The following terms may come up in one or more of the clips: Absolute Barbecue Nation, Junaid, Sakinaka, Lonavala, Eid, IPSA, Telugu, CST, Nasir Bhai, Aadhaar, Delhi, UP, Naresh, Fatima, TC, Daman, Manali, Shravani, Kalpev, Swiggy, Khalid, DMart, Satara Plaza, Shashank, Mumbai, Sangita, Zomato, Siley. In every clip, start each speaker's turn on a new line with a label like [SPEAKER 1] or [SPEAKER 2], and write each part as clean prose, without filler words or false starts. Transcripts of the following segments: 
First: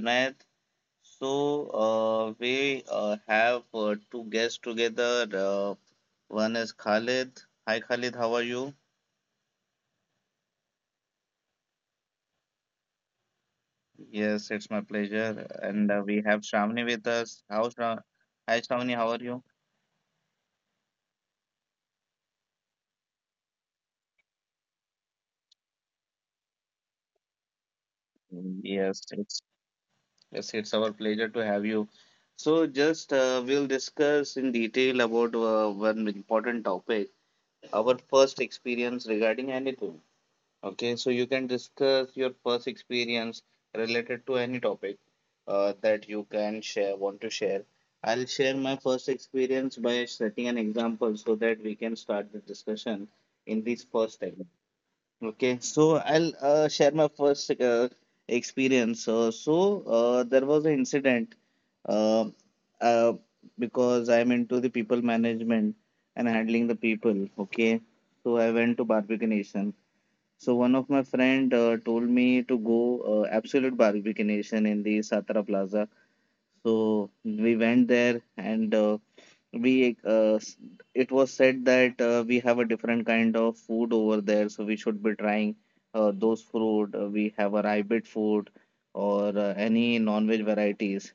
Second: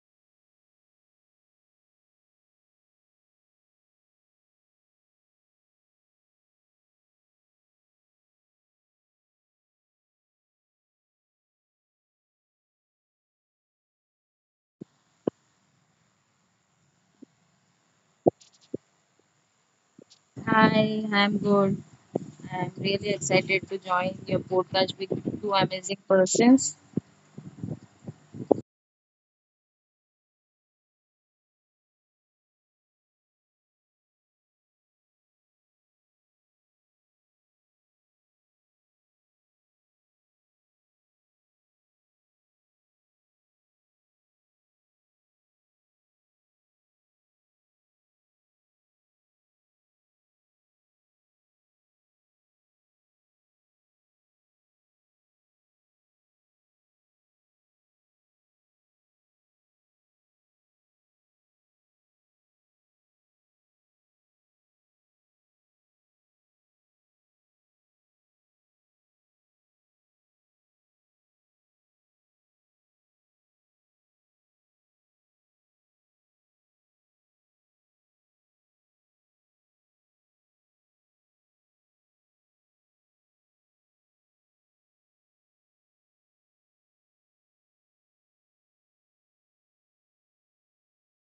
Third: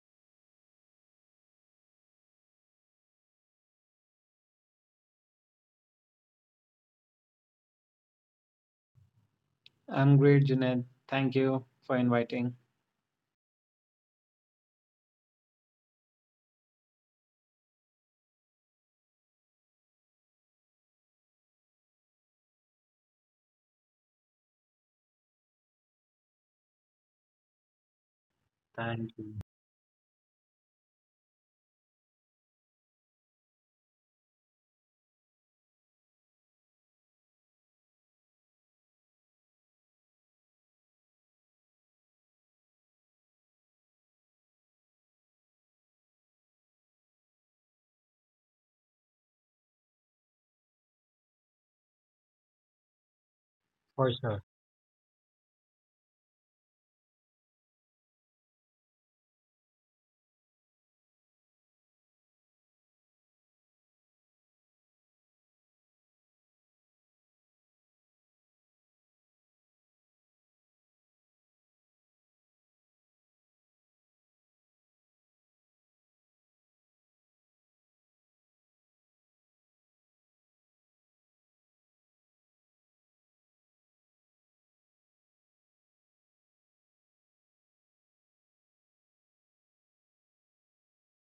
[SPEAKER 1] Junaid. So we have two guests together. One is Khalid. Hi Khalid, how are you?
[SPEAKER 2] I'm great, Junaid. Thank you for inviting.
[SPEAKER 1] Yes, it's my pleasure. And we have Shravani with us. Hi Shravani, how are you?
[SPEAKER 3] Hi, I'm good. I'm really excited to join your podcast with two amazing persons.
[SPEAKER 1] Yes,
[SPEAKER 2] Thank you.
[SPEAKER 1] it's yes, it's our pleasure to have you. So just we'll discuss in detail about one important topic, our first experience regarding anything. Okay, so you can discuss your first experience related to any topic that you can share, want to share. I'll share my first experience by setting an example so that we can start the discussion in this
[SPEAKER 2] For
[SPEAKER 1] first
[SPEAKER 2] sure.
[SPEAKER 1] segment. Okay, so I'll share my first experience. There was an incident uh, uh, because I'm into the people management and handling the people. Okay, so I went to Barbecue Nation so one of my friend told me to go Absolute Barbecue Nation in the Satara Plaza. So we went there and we uh, s- it was said that we have a different kind of food over there so we should be trying those food we have a rabbit food or any non-veg varieties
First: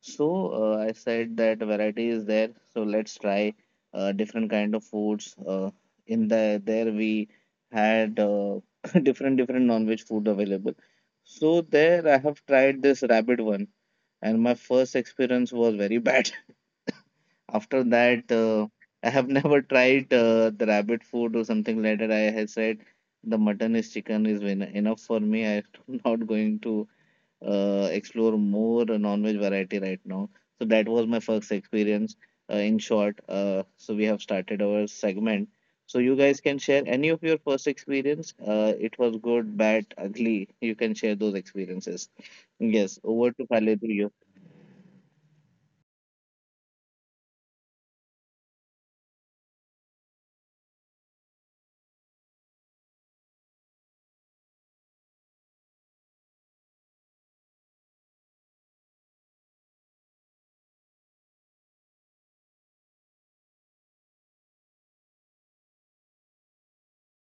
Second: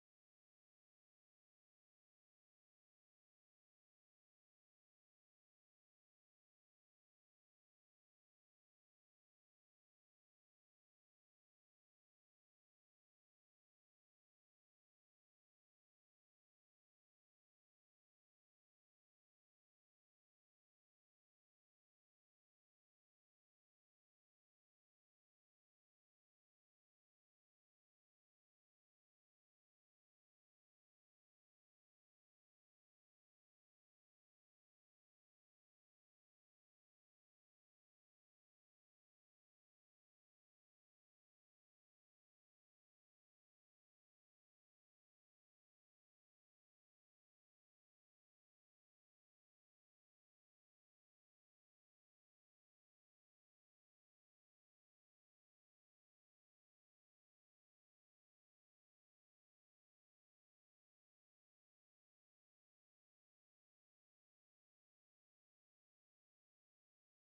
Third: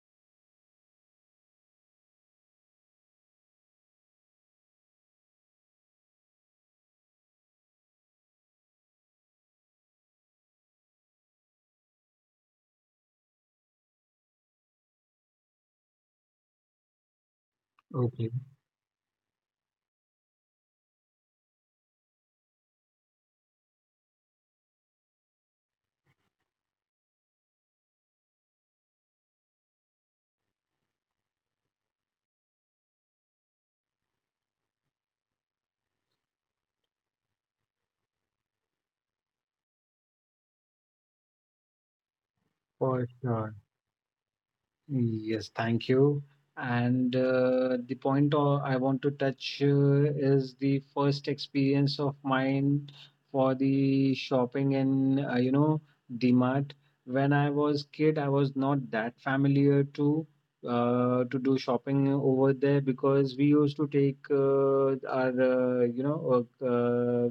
[SPEAKER 1] so I said that variety is there so let's try different kind of foods in the there we had different non-veg food available so there I have tried this rabbit one, and my first experience was very bad. After that,
[SPEAKER 2] Okay.
[SPEAKER 1] I have never tried the rabbit food or something like that. I have said the mutton is chicken is enough for me. I'm not going to explore more non-veg variety right now. So that was my first experience. In short, so we have started our segment. So you guys can share any of your first experience. It was good, bad, ugly. You can share those experiences. Yes,
[SPEAKER 2] For
[SPEAKER 1] over to
[SPEAKER 2] sure.
[SPEAKER 1] Khalid, to you.
[SPEAKER 2] Yes, thank you. And the point I want to touch is the first experience of mine for the shopping in, you know, DMart. When I was kid, I was not that familiar to do shopping over there because we used to take our, you know, uh, uh,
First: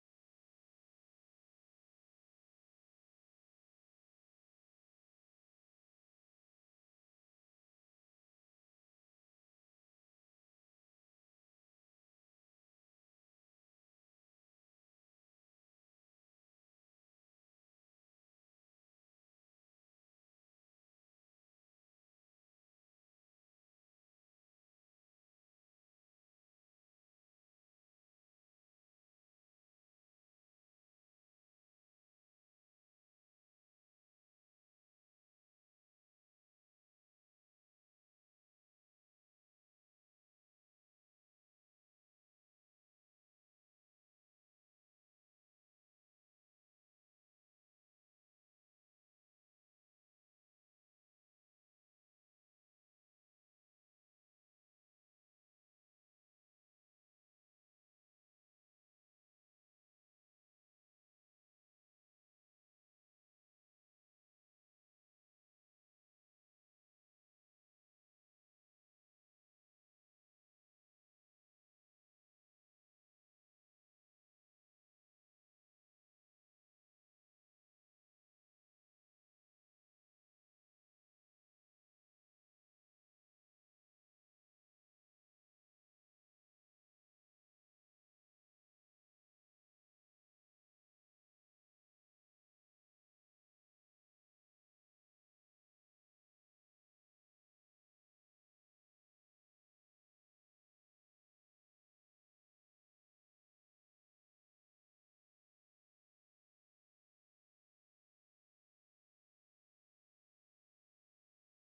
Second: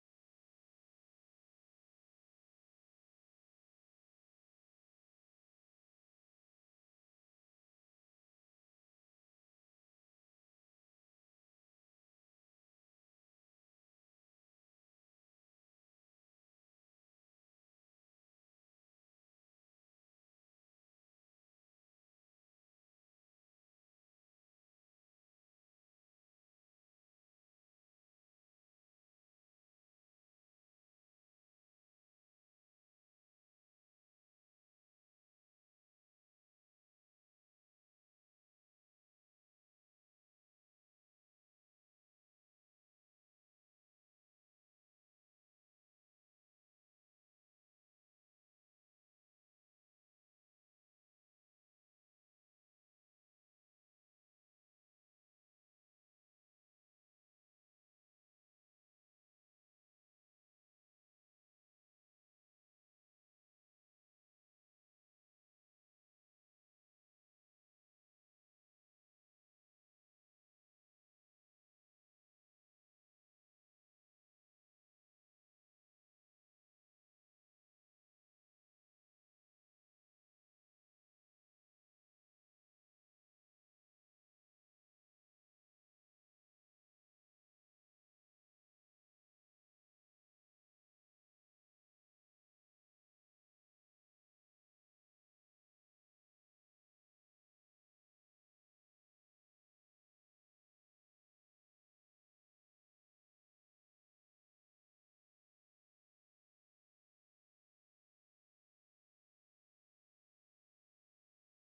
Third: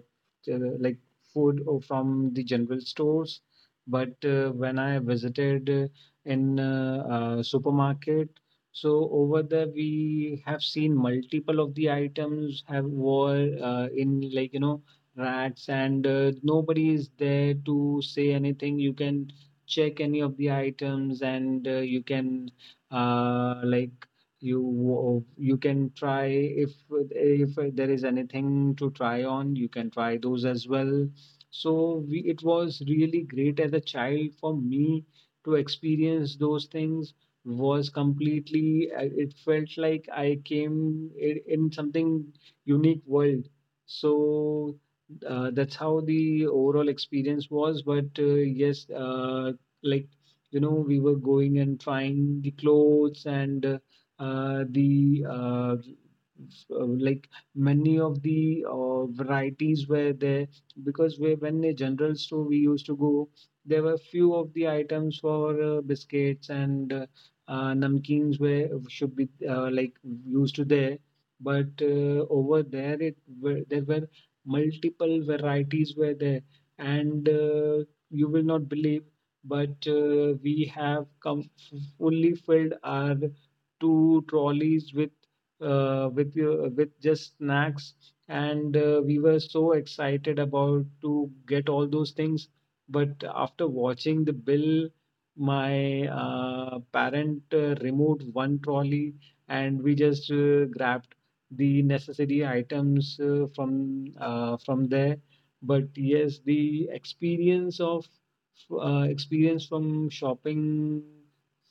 [SPEAKER 2] uh, like food from the general stores. But when I visited in supermarket. So over there, we have seen multiple of the items have were in like you know rats, and nobody is there to say anything. You can check any of the items, and you can like you can try if there is anything to try on, you can try those as well. So it was really great as a child for me to experience those things was completely it felt like I came in something unique world. So that's how the overall experience was, but yes, like you know, we were going and trying the clothes and uh, the uh, like many of the varieties were there, because when a general store we used to go, there were few of the items for biscuits and namkeens were should be like used there, but over there it there were multiple varieties were there, and you will not believe, but we have come fully filled our two trolleys with your with just snacks, and we were so excited about to get all those things, but after watching the bill, my parent removed one trolley, and we just grabbed the necessary items from there. But yes, the experience of experience from shopping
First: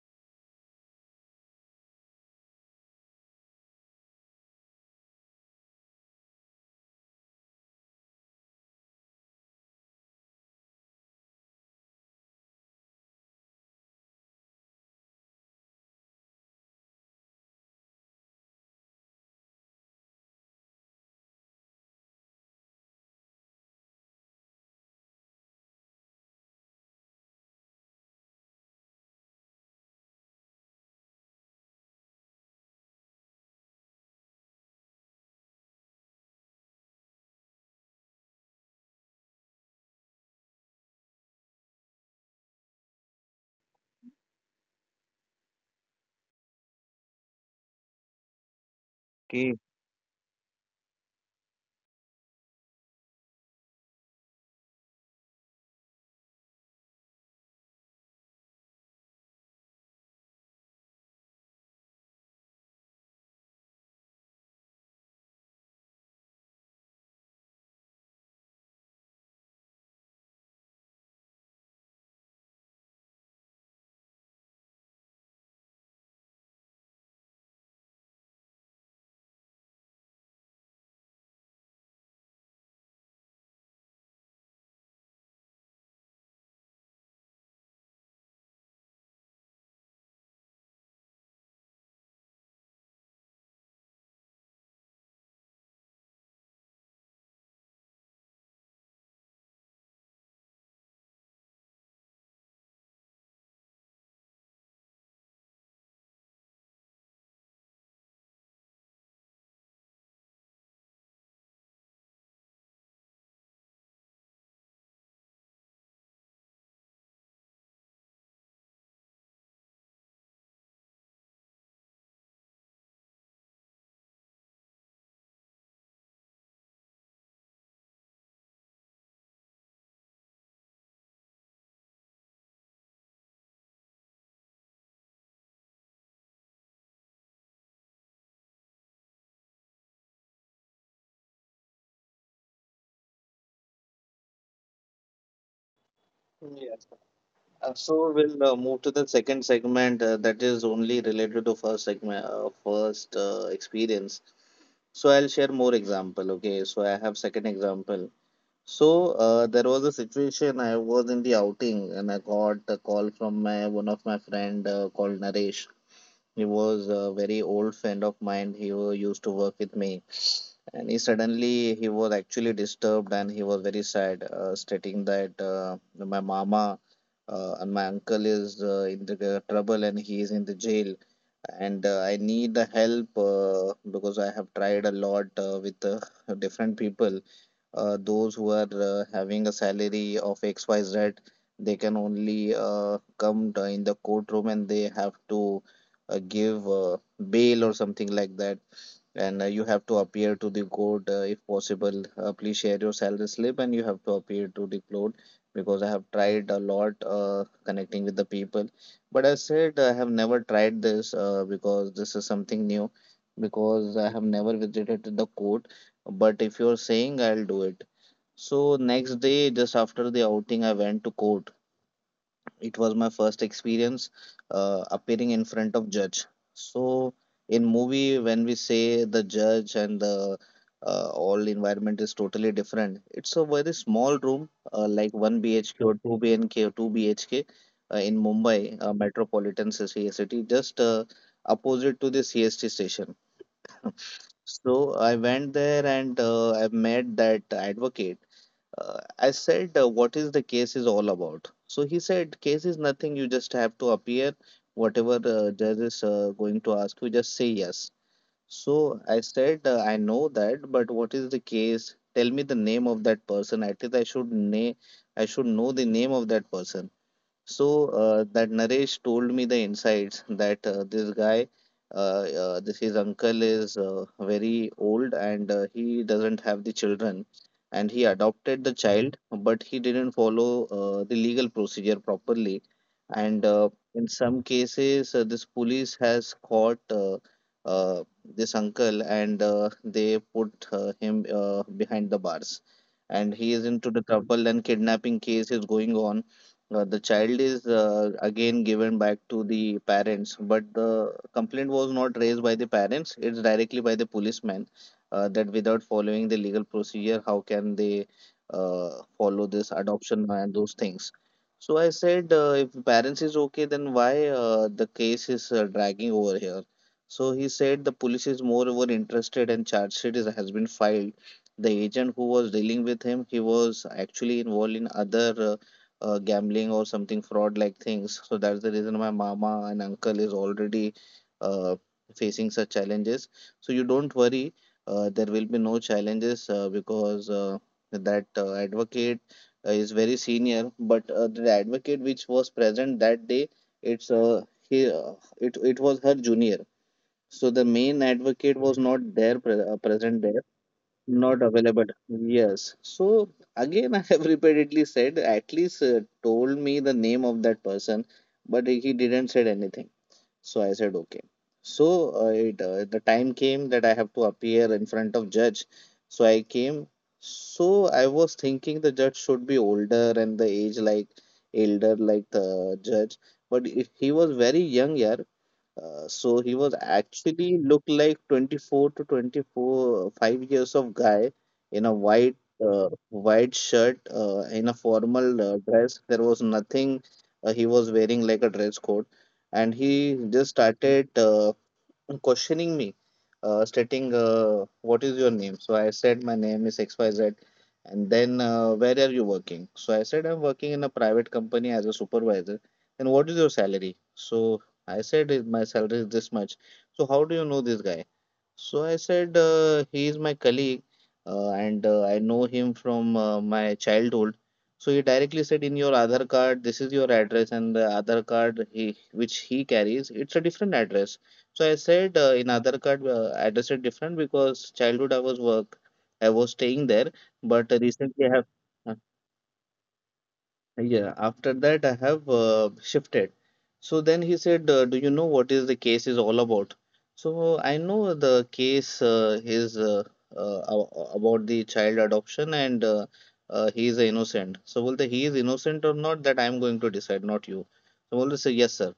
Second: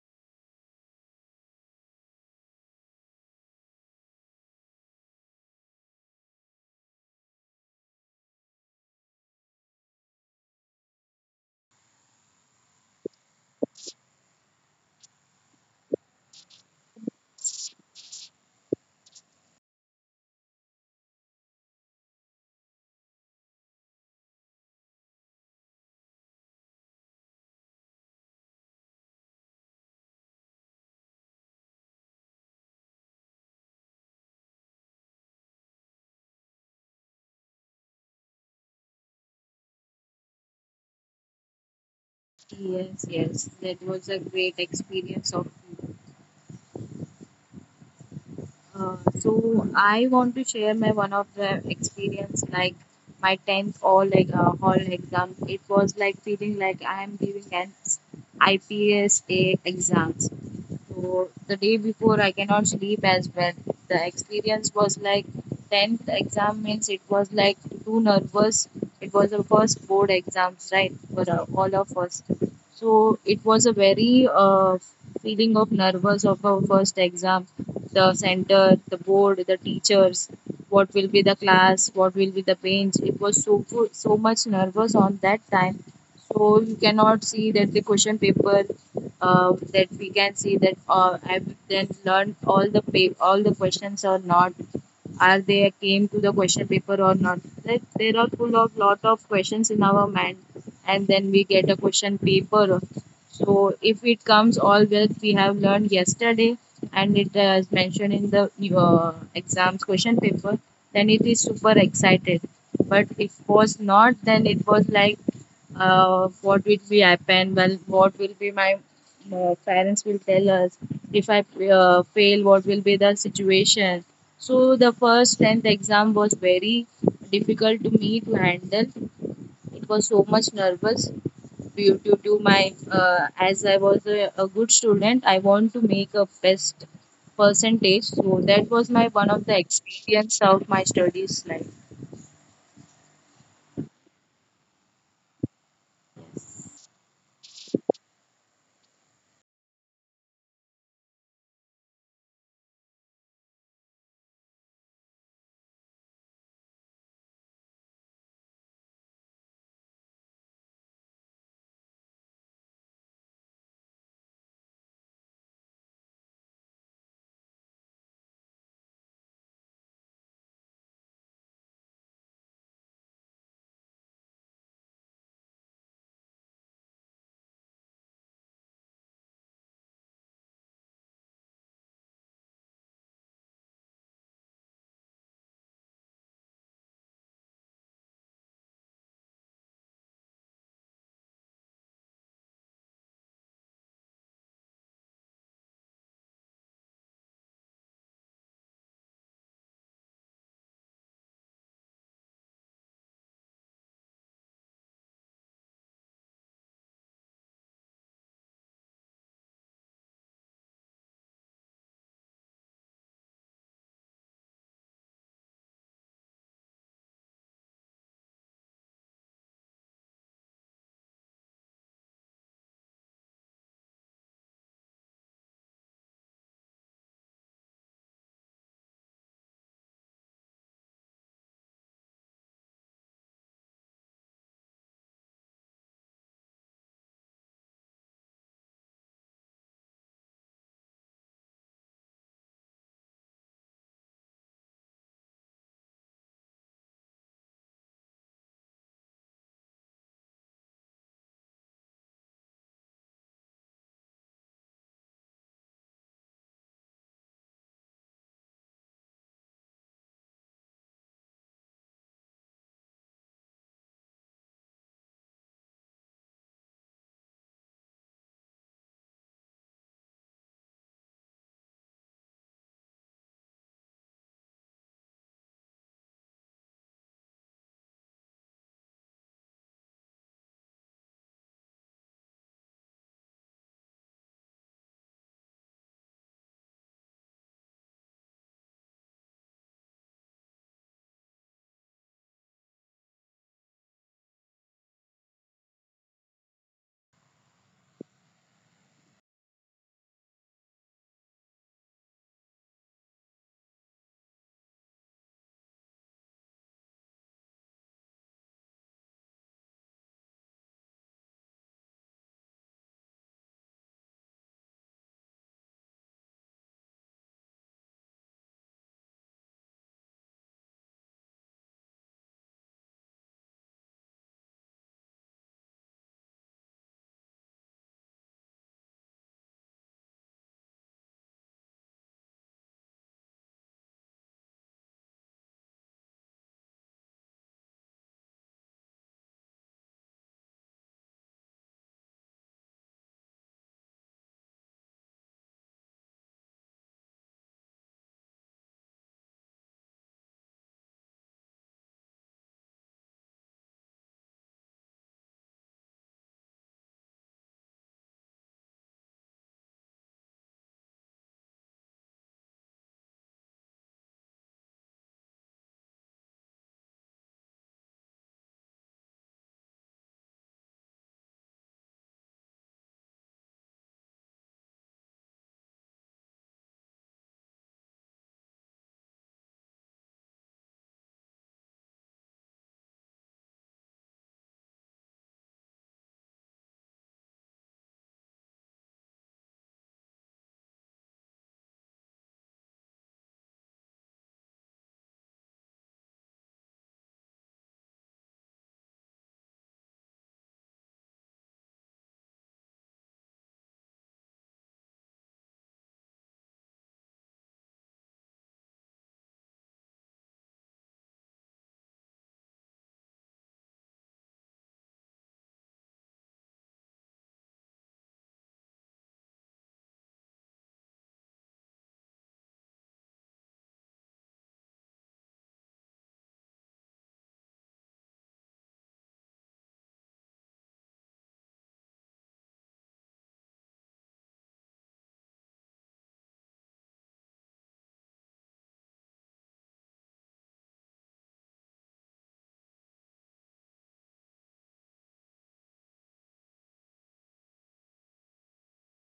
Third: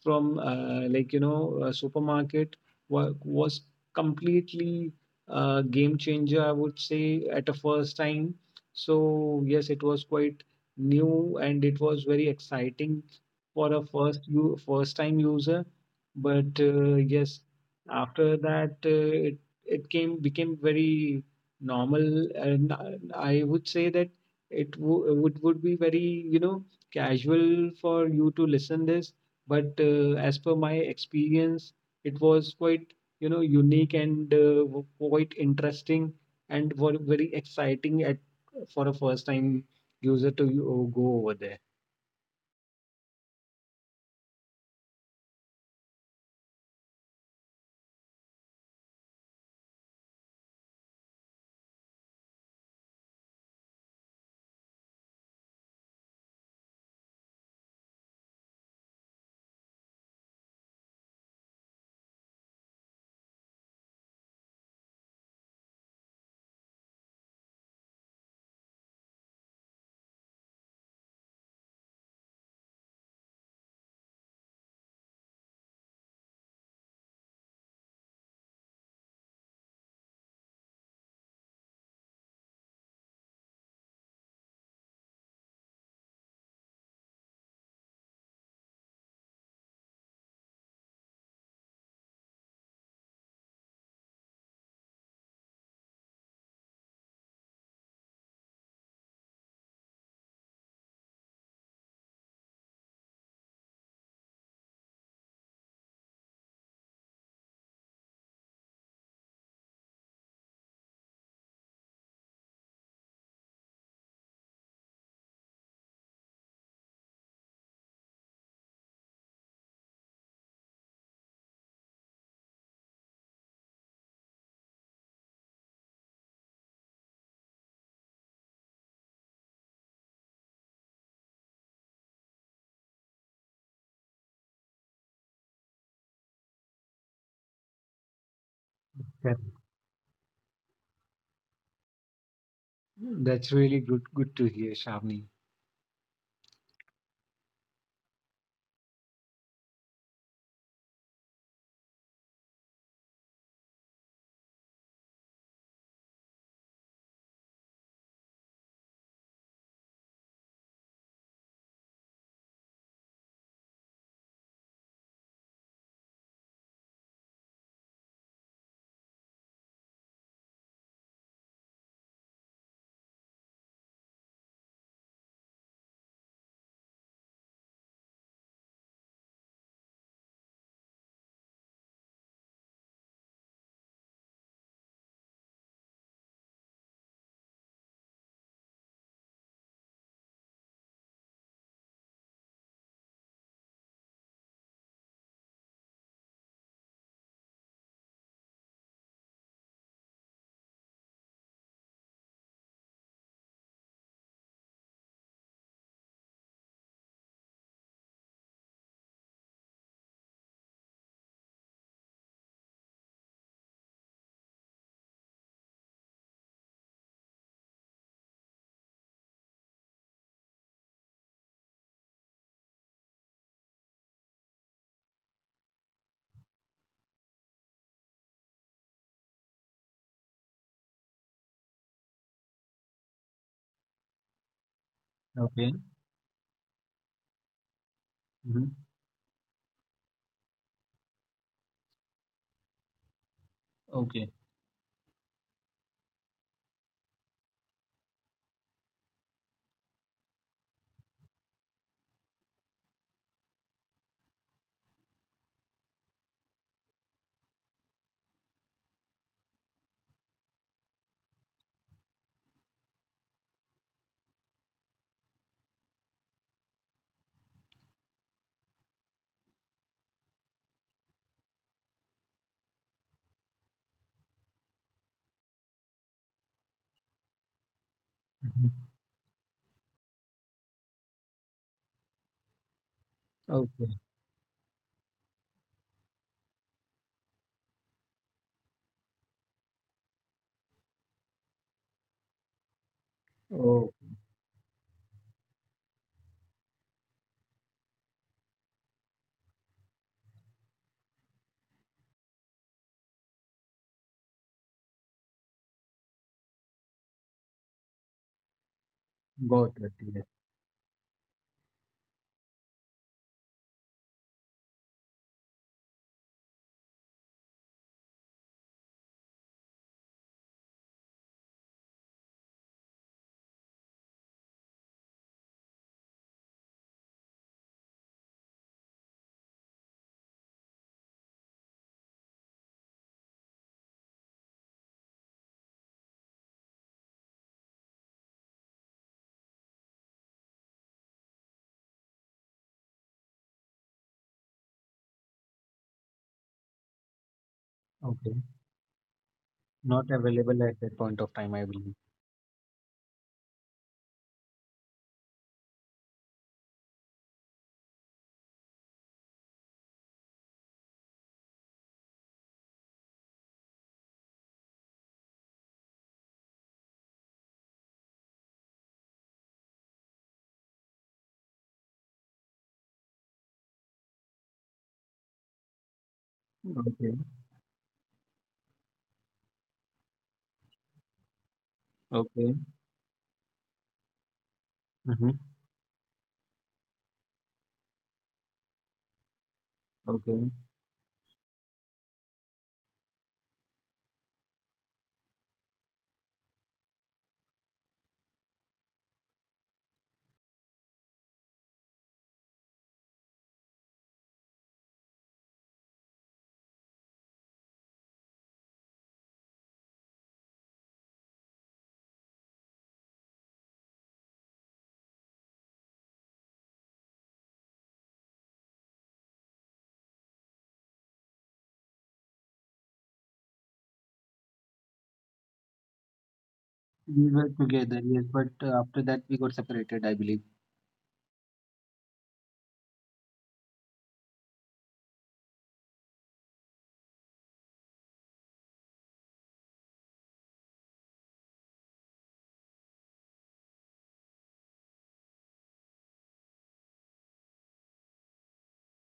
[SPEAKER 2] from like you know a supermarket was completely a game changer, I would say, at a first time. So yes, it was quite new and it was very exciting for a first you first time user, but yes, after that it it came became very normal, and I would say that it would be very you know casual for you to listen this, but as per my experience it was quite you know unique and quite interesting and were very exciting at for a first time user to go over there.
[SPEAKER 3] Yes, yes, that was a great experience of you. So I want to share my one of the experience like my tenth all like hall exam. It was like feeling like I am giving an IPSA exam. So the day before, I cannot sleep as well. The experience was like 10th exam means it was like too nervous. It was the first board exams, right, for all of us. So it was a very feeling of nervous of our first exam. The center, the board, the teachers, what will be the class, what will be the bench. It was so much nervous on that time. So you cannot see that the question paper that we can see that I've then learned all the all the questions or not. Are they came to the question paper or not? Like, there are full of lot of questions in our mind, and then we get a question paper. So if it comes all that we have learned yesterday, and it is mentioned in the exams question paper, then it is super excited. But if was not, then it was like what will be happen? Well, what will be my parents will tell us if I fail, what will be the situation? So the first 10th exam was very difficult to me to handle. It was so much nervous due to my, as I was a good student, I want to make a best percentage. So that was my one
[SPEAKER 2] Yeah.
[SPEAKER 3] of the experience of my studies life.
[SPEAKER 2] That's really good to hear, Shamini.
[SPEAKER 1] Okay. So we'll move to the second segment that is only related to first segment, first experience. So I'll share more example. Okay, so I have second example. So there was a situation I was in the outing and I got a call from my one of my friend called Naresh. He was a very old friend of mine. He used to work with me. And he suddenly he was actually disturbed and he was very sad, stating that my mama and my uncle is in the trouble and he is in the jail, and I need the help because I have tried a lot with different people. Those who are having a salary of XYZ, they can only come in the courtroom and they have to give bail or something like that, and you have to appear to the court if possible. Please share your salary slip and you have to appear to the court because I have tried a lot connecting with the people. But I said I have never tried this because this is something new, because I have never visited the court. But if you're saying, I'll do it. So next day, just after the outing, I went to court. It was my first experience appearing in front of judge. So in movie when we say the judge and the all environment is totally different. It's a very small room like 1
[SPEAKER 2] Okay.
[SPEAKER 1] bhk or 2 bnk or 2 bhk in mumbai,
[SPEAKER 2] Mhm.
[SPEAKER 1] metropolitan ci city, just opposite to the cst station.
[SPEAKER 2] Okay.
[SPEAKER 1] So I went there and I met that advocate. I said, what is the case is all about? So he said, case is nothing. You just have to appear. Whatever judge is going to ask you, just say yes. So I said, I know that, but what is the case? Tell me the name of that person. At least I should name, I should know the name of that person. So that Naresh told me the insights that this his uncle is very old and he doesn't have the children, and he adopted the
[SPEAKER 2] Mhm.
[SPEAKER 1] child, but he didn't follow the legal procedure properly, and
[SPEAKER 2] Okay.
[SPEAKER 1] in some cases this police has caught this uncle and they put him behind the bars, and he is
[SPEAKER 2] Oh,
[SPEAKER 1] into the trouble and kidnapping case is going on. The child is again given back to the parents, but the complaint was not raised by the parents. It's directly by the policeman, that without following the legal procedure how can they uh, follow
[SPEAKER 2] got
[SPEAKER 1] this
[SPEAKER 2] it. Yes.
[SPEAKER 1] adoption and those things. So I said, if parents is okay then why the case is dragging over here. So he said the police is moreover interested and charge sheet has been filed. The agent who was dealing with him, he was actually involved in other gambling or something fraud like things. So that's the reason my mama and uncle is already uh, facing such challenges. So you don't worry, there will be no challenges because that advocate is very senior. But the advocate which was present that day, it's uh, he, uh, it was her junior. So the main
[SPEAKER 2] Okay.
[SPEAKER 1] advocate was not there
[SPEAKER 2] Not
[SPEAKER 1] present there,
[SPEAKER 2] available at that point of
[SPEAKER 1] not
[SPEAKER 2] time, I believe.
[SPEAKER 1] available. Yes. So again, I have repeatedly said, at least told me the name of that person, but he didn't said anything. So I said, okay. So it the time came that I have to appear in front of judge. So I came. So I was thinking the judge should be older and the age like elder like the judge, but if he was very young, yeah. So he was
[SPEAKER 2] Okay.
[SPEAKER 1] actually looked like 24 to 24, 5 years of guy in a white
[SPEAKER 2] Okay.
[SPEAKER 1] white shirt in a
[SPEAKER 2] Hmm.
[SPEAKER 1] formal dress. There was nothing. He was wearing like a dress code, and he
[SPEAKER 2] Okay.
[SPEAKER 1] just started questioning me, stating, "What is your name?" So I said, "My name is XYZ." And then, "Where are you working?" So I said, "I'm working in a private company as a supervisor." "And what is your salary?" So I said, " My salary is this much. "So how do you know this guy?" So I said, he is my colleague and I know him from my childhood. So he directly said, in your Aadhaar card, this is your address, and the Aadhaar card he, which he carries, it's a different address. So I said, in Aadhaar card, address is different because childhood I was work, I was staying there,
[SPEAKER 2] We were
[SPEAKER 1] but
[SPEAKER 2] together, yes,
[SPEAKER 1] recently
[SPEAKER 2] but
[SPEAKER 1] I have.
[SPEAKER 2] after
[SPEAKER 1] uh,
[SPEAKER 2] that we got separated, I believe.
[SPEAKER 1] yeah, after that I have shifted. So then he said, "Do you know what is the case is all about?" So I know the case about the child adoption and he is innocent. So will the he is innocent or not that I am going to decide, not you. So will say yes, sir.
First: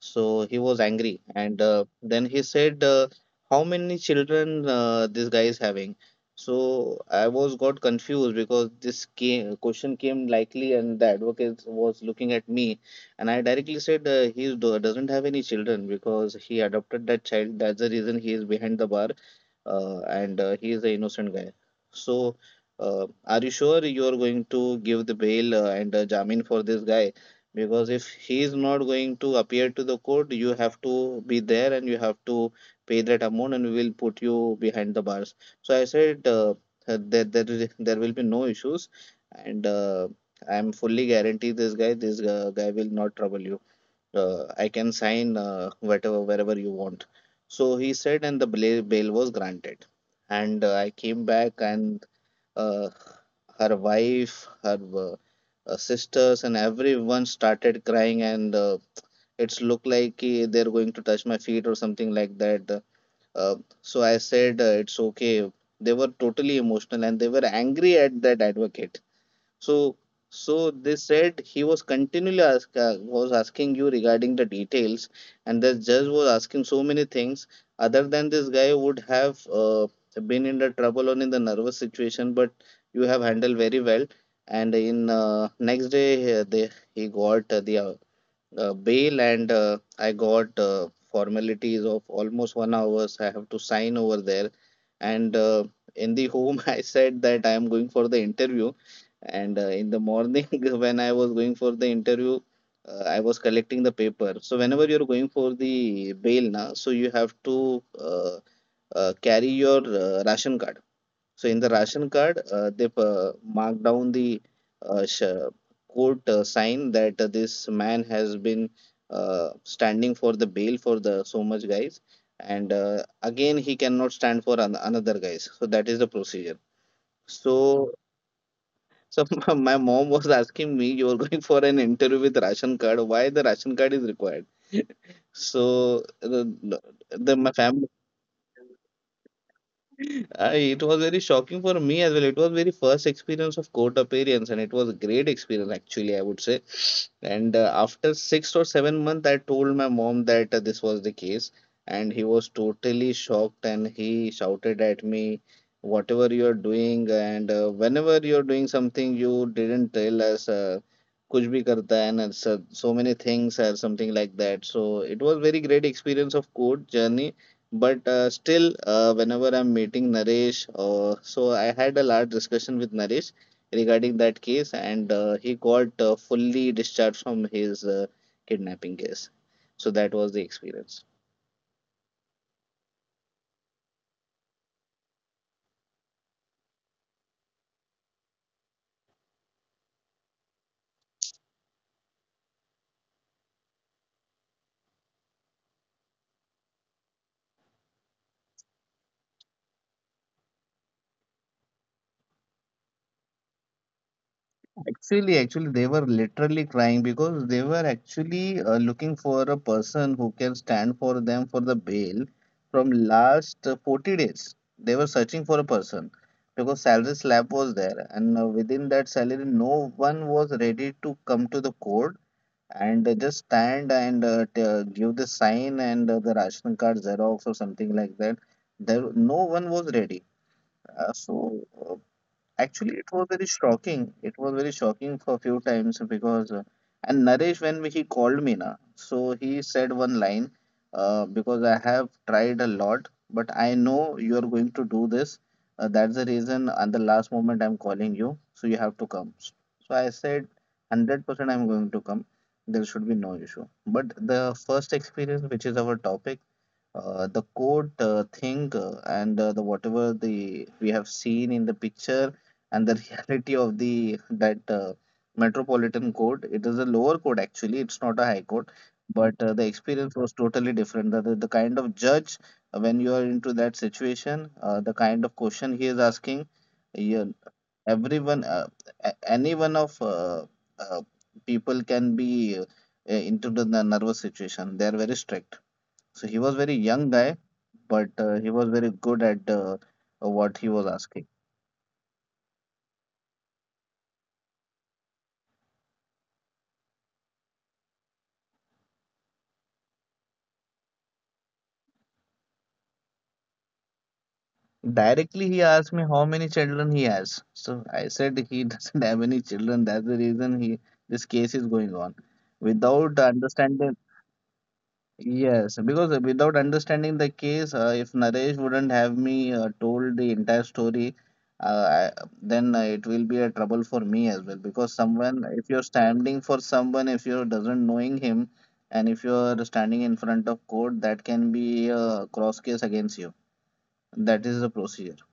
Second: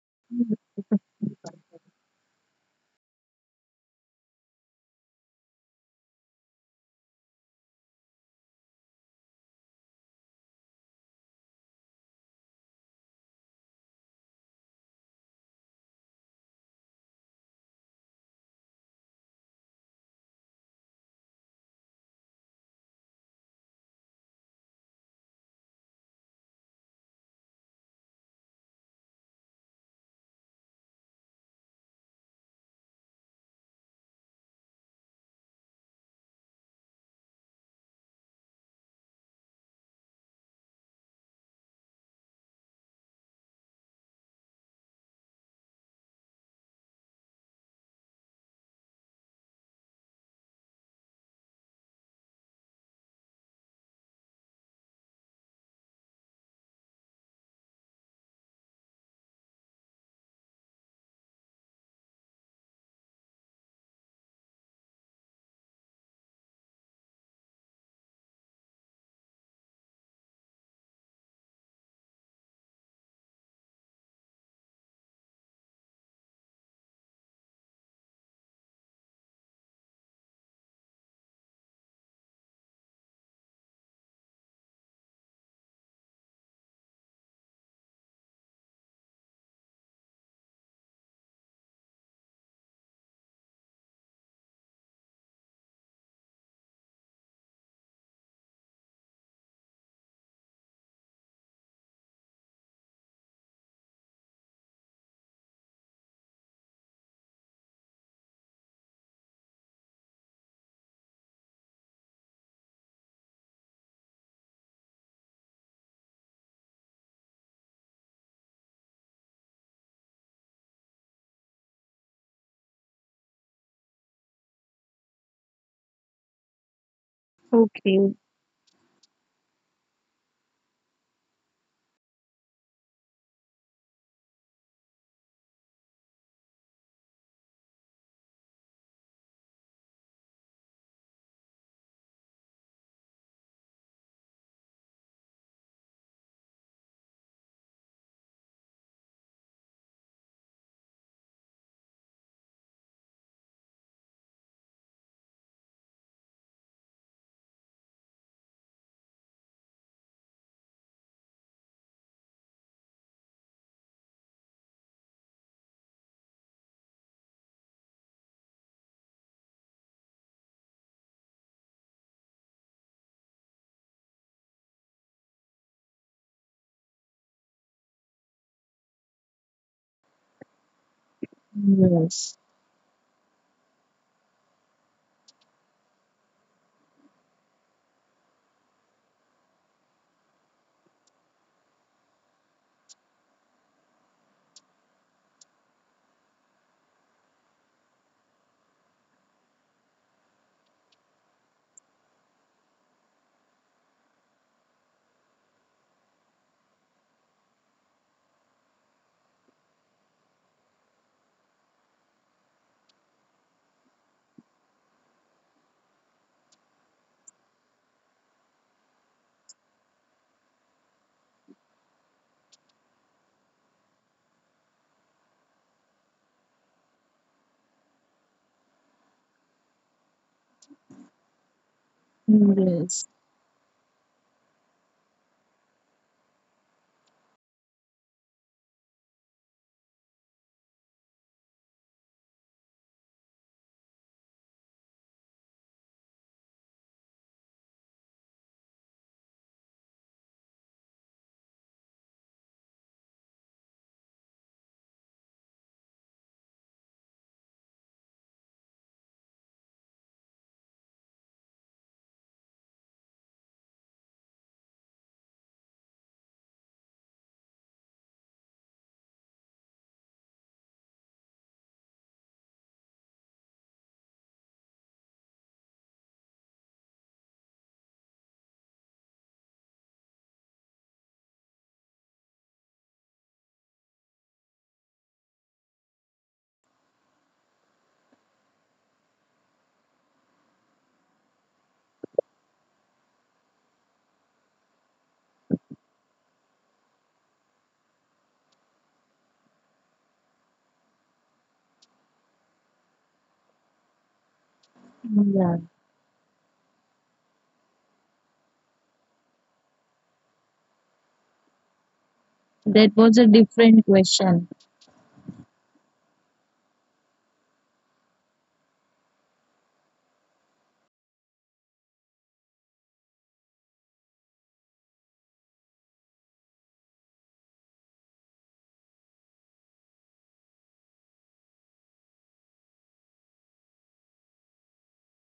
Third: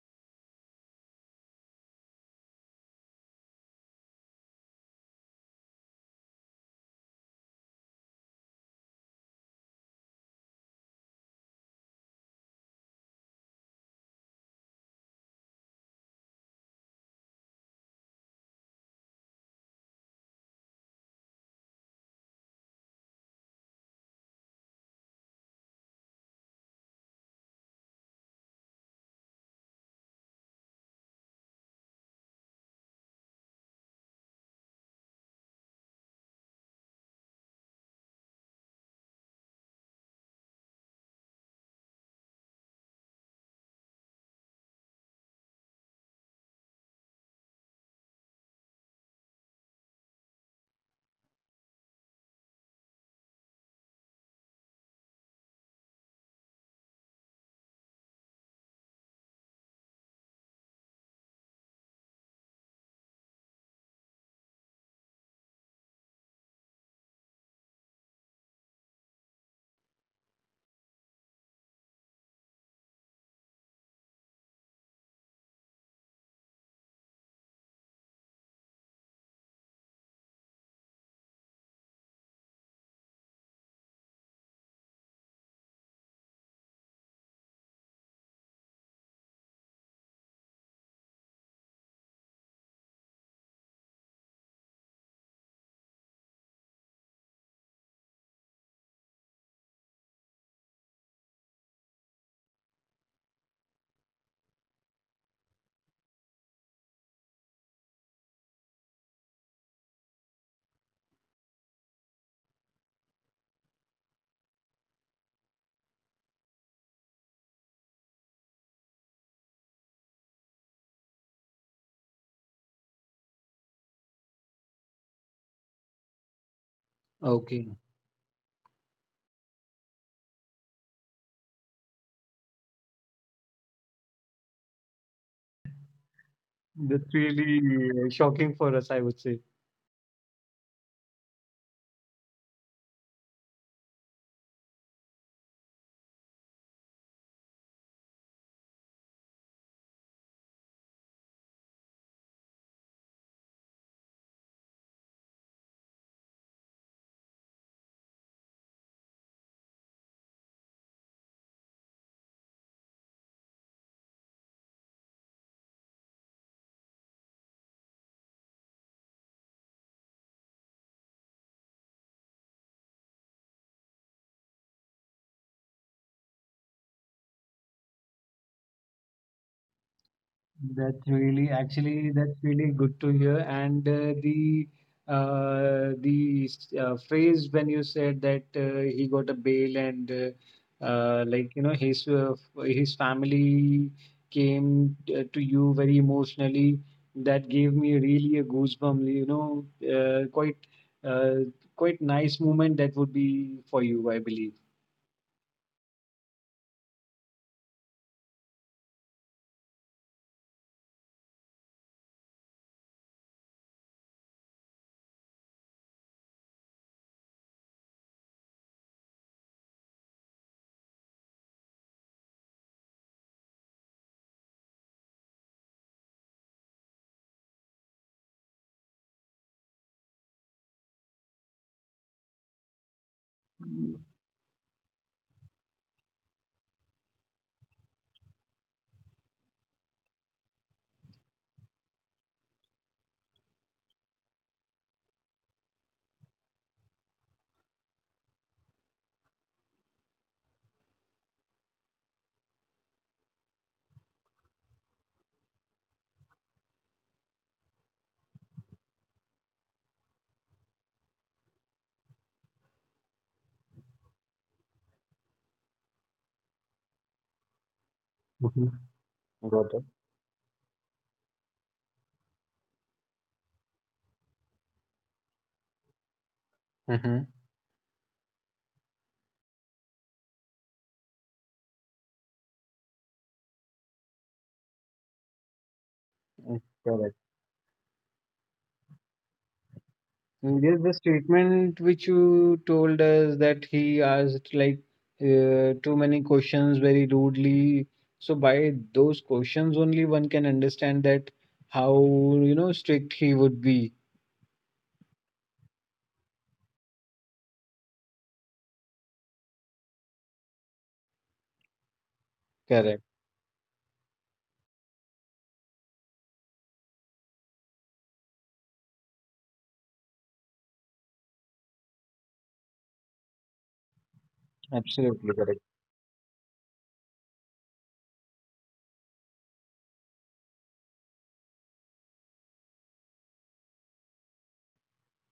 [SPEAKER 1] So he was angry, and then he said, "How many children this guy is having?" So I was got confused because question came likely, and the advocate was looking at me, and I directly said, "He doesn't have any children because he adopted that child. That's the reason he is behind the bar." And he is an innocent guy. So, are you sure you are going to give the bail and jamin for this guy? Because if he is not going to appear to the court, you have to be there and you have to pay that amount, and we will put you behind the bars. So I said that there will be no issues, and I am fully guarantee this guy. This guy will not trouble you. I can sign whatever wherever you want. So he said, and bail was granted. And I came back, and uh, her wife, her sisters, and everyone started crying. And it's looked like eh, they're going to touch my feet or something like that. Uh, so I said, it's okay. They were totally emotional and they were angry at that advocate. So, so they said he was continually ask, was asking you regarding the details, and the judge was asking so many things. Other than this, guy would have been in the trouble or in the nervous situation, but you have handled very well. And in next day, he got the bail, and I got formalities of almost 1 hours. I have to sign over there. And in the home, I said that I am going for the interview. And in the morning, when I was going for the interview, I was collecting the paper. So whenever you're going for the bail na, so you have to carry your ration card. So in the ration card, they've marked down the uh, sh- court sign that this man has been standing for the bail for the so much guys, and again he cannot stand for another guys. So that is the procedure.
[SPEAKER 2] Okay.
[SPEAKER 1] So
[SPEAKER 3] Okay.
[SPEAKER 1] so, my mom was asking me, "You are going for an interview with ration card. Why the ration card is required?" So
[SPEAKER 2] That's
[SPEAKER 1] the my
[SPEAKER 2] really
[SPEAKER 1] family
[SPEAKER 2] shocking for us, I would say.
[SPEAKER 1] I, It was very shocking for me as well. It was very first experience of court appearance, and it was a great experience actually, I would say. And after 6 or 7 months, I told my mom that this was the case, and he was totally shocked, and he shouted at me, "Whatever you are doing, and whenever you are doing something, you didn't tell us." कुछ भी करता है and so many things or something like that. So it was very great experience of court journey, but still, whenever I'm meeting Naresh, so I had a large discussion with Naresh regarding that case. And he got fully discharged from his kidnapping case. So that was the experience.
[SPEAKER 2] That's really, actually, that's really good to hear. And the phrase when you said that he got a bail and like you know his his family came to you very emotionally. That gave me really a goosebump. You know, quite uh, quite nice moment that would be for you, I believe.
[SPEAKER 1] Actually, they were literally crying because they were actually looking for a person who can stand for them for the bail from last 40 days. They were searching for a person because salary slab was there, and within that salary, no one was ready to come to the court and just stand and give the sign and the ration card xerox or something like that. There, no one was ready. Uh, so uh, Actually,
[SPEAKER 3] Yes.
[SPEAKER 1] it was very shocking. It was very shocking for a few times because, and Naresh, when he called me, na, so he said one line, because I have tried a lot, but I know you are going to do this. That's the reason, at the last moment, I'm calling you, so you have to come. So I said, 100% I'm going to come. There should be no issue. But the first experience, which is our topic, the code thing, and the whatever the we have seen in the picture, and the reality of the that metropolitan code, it is a lower code actually, it's not a high code.
[SPEAKER 2] Mhm.
[SPEAKER 1] But the
[SPEAKER 2] Got it.
[SPEAKER 1] experience was totally different. The kind of judge, when you are into that situation, the kind of question he is asking,
[SPEAKER 2] Mm-hmm.
[SPEAKER 1] yeah, everyone, any one of uh, people can be into the nervous situation. They are very strict. So he was very young guy, but he was very good at what
[SPEAKER 2] And
[SPEAKER 1] he
[SPEAKER 2] there's
[SPEAKER 1] was
[SPEAKER 2] the
[SPEAKER 1] asking.
[SPEAKER 2] statement which you told us that he asked like too many questions very rudely. So by those questions only one can understand that how you know strict he would be.
[SPEAKER 1] Directly he
[SPEAKER 3] Yeah.
[SPEAKER 1] asked me how many children he has. So I said he doesn't have any children. That's the reason he this case is going on.
[SPEAKER 3] That
[SPEAKER 2] Correct.
[SPEAKER 1] Without
[SPEAKER 3] was a different
[SPEAKER 1] understanding.
[SPEAKER 3] question.
[SPEAKER 1] Yes, because without understanding the case, if Naresh wouldn't have me told the entire story, then it will be a trouble for me as well. Because
[SPEAKER 2] Absolutely
[SPEAKER 1] someone,
[SPEAKER 2] correct.
[SPEAKER 1] if you're standing for someone, if you doesn't knowing him, and if you're standing in front of court, that can be a cross case against you. That is the procedure.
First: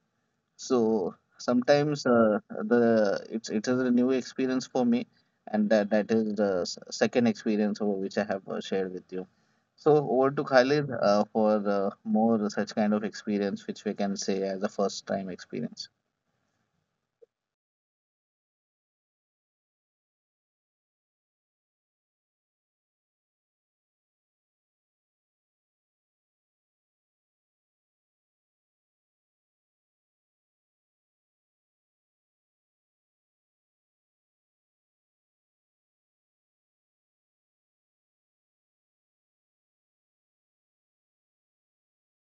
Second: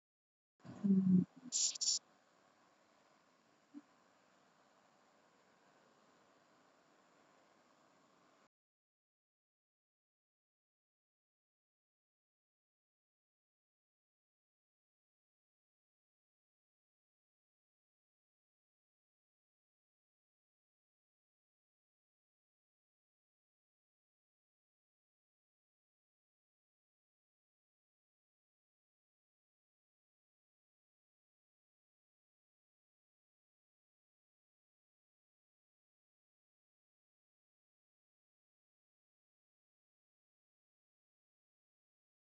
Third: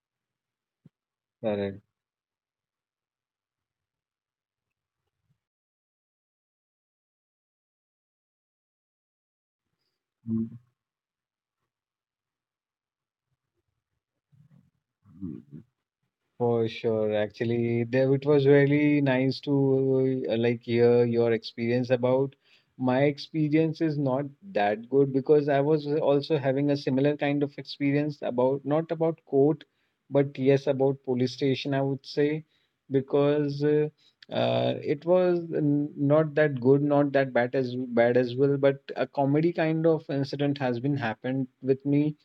[SPEAKER 1] So
[SPEAKER 2] Correct.
[SPEAKER 1] sometimes the it's it is a new experience for me, and that is the second experience over which I have shared with you. So over to Khalid, for more such kind of experience, which we can say as a first time
[SPEAKER 2] Mm.
[SPEAKER 1] experience.
[SPEAKER 2] For sure, actually, there it was really nice to like hear your experience about. My experience is not that good, because I was also having a similar kind of experience about not about court, but yes, about police station, I would say, because it was not that good, not that bad as well, but a comedy kind of incident has been happened with me.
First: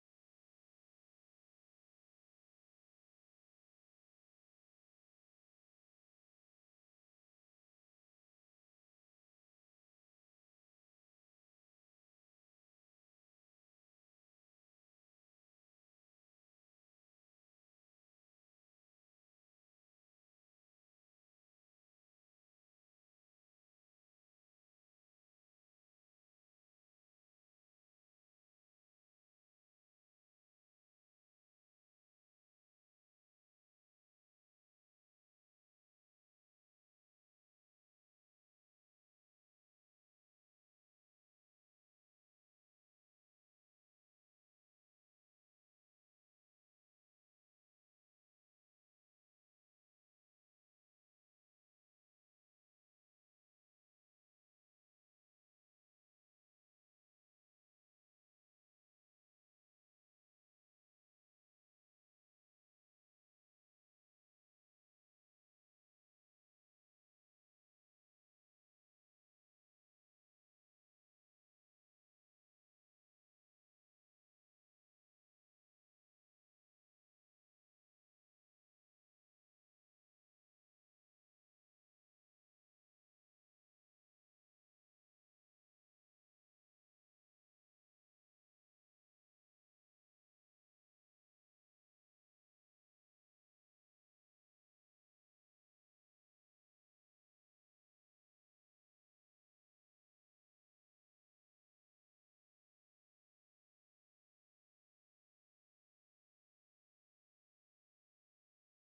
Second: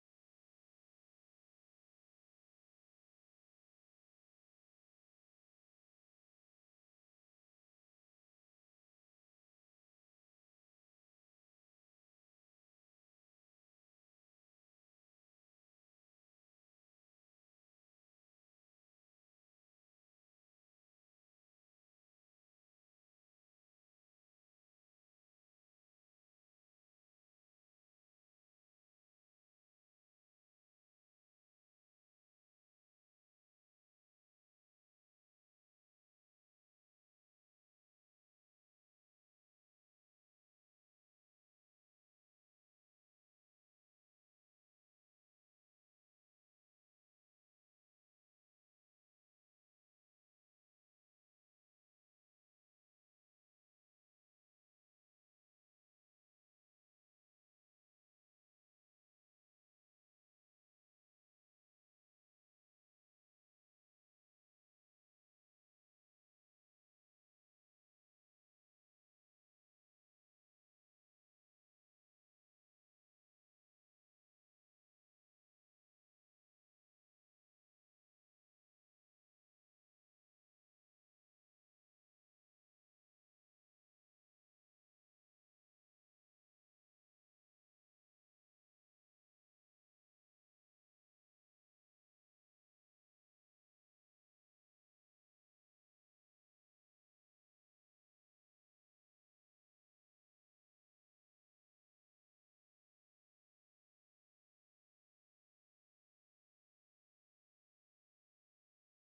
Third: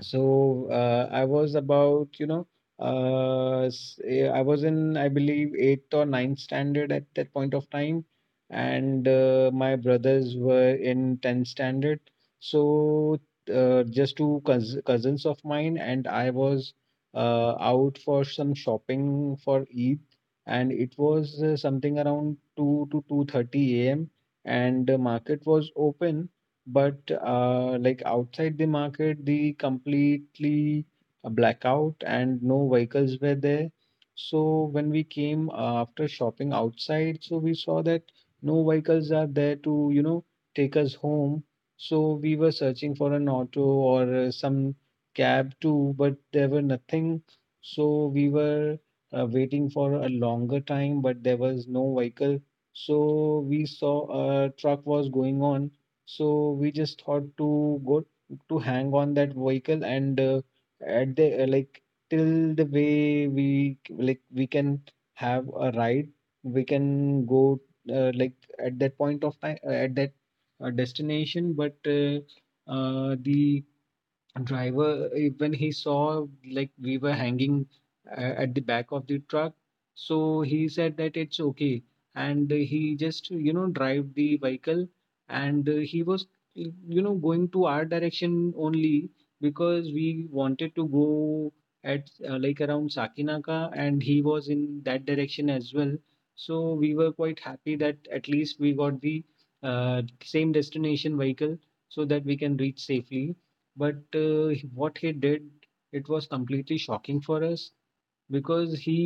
[SPEAKER 2] So I was about, you know, I was in, I believe, eighth or ninth standard at that point of time, and my brothers were in 10th standard. So just two cousins of mine, and I was out for some shopping for Eid, and it was something around 2 to 2:30 a.m. and the market was open, but like outside the market, the completely a blackout and no vehicles were there. So when we came after shopping outside, so we saw that no vehicles are there to, you know, take us home. So we were searching for an auto or some cab too, but there were nothing. So we were waiting for a longer time, but there was no vehicle. So we saw a truck was going on, so we just thought to go to hang on that vehicle, and at the like till the way like we can have a ride, we can go like at that point of time at that destination. But the driver when he saw like we were hanging at the back of the truck, so he said that it's okay, and he just you know drive the vehicle, and he was you know going to our direction only, because we wanted to go at like around Sakinaka, and he was in that direction as well. So we were quite happy that at least we got the same destination vehicle, so that we can reach safely. But what he did, it was completely shocking for us, because he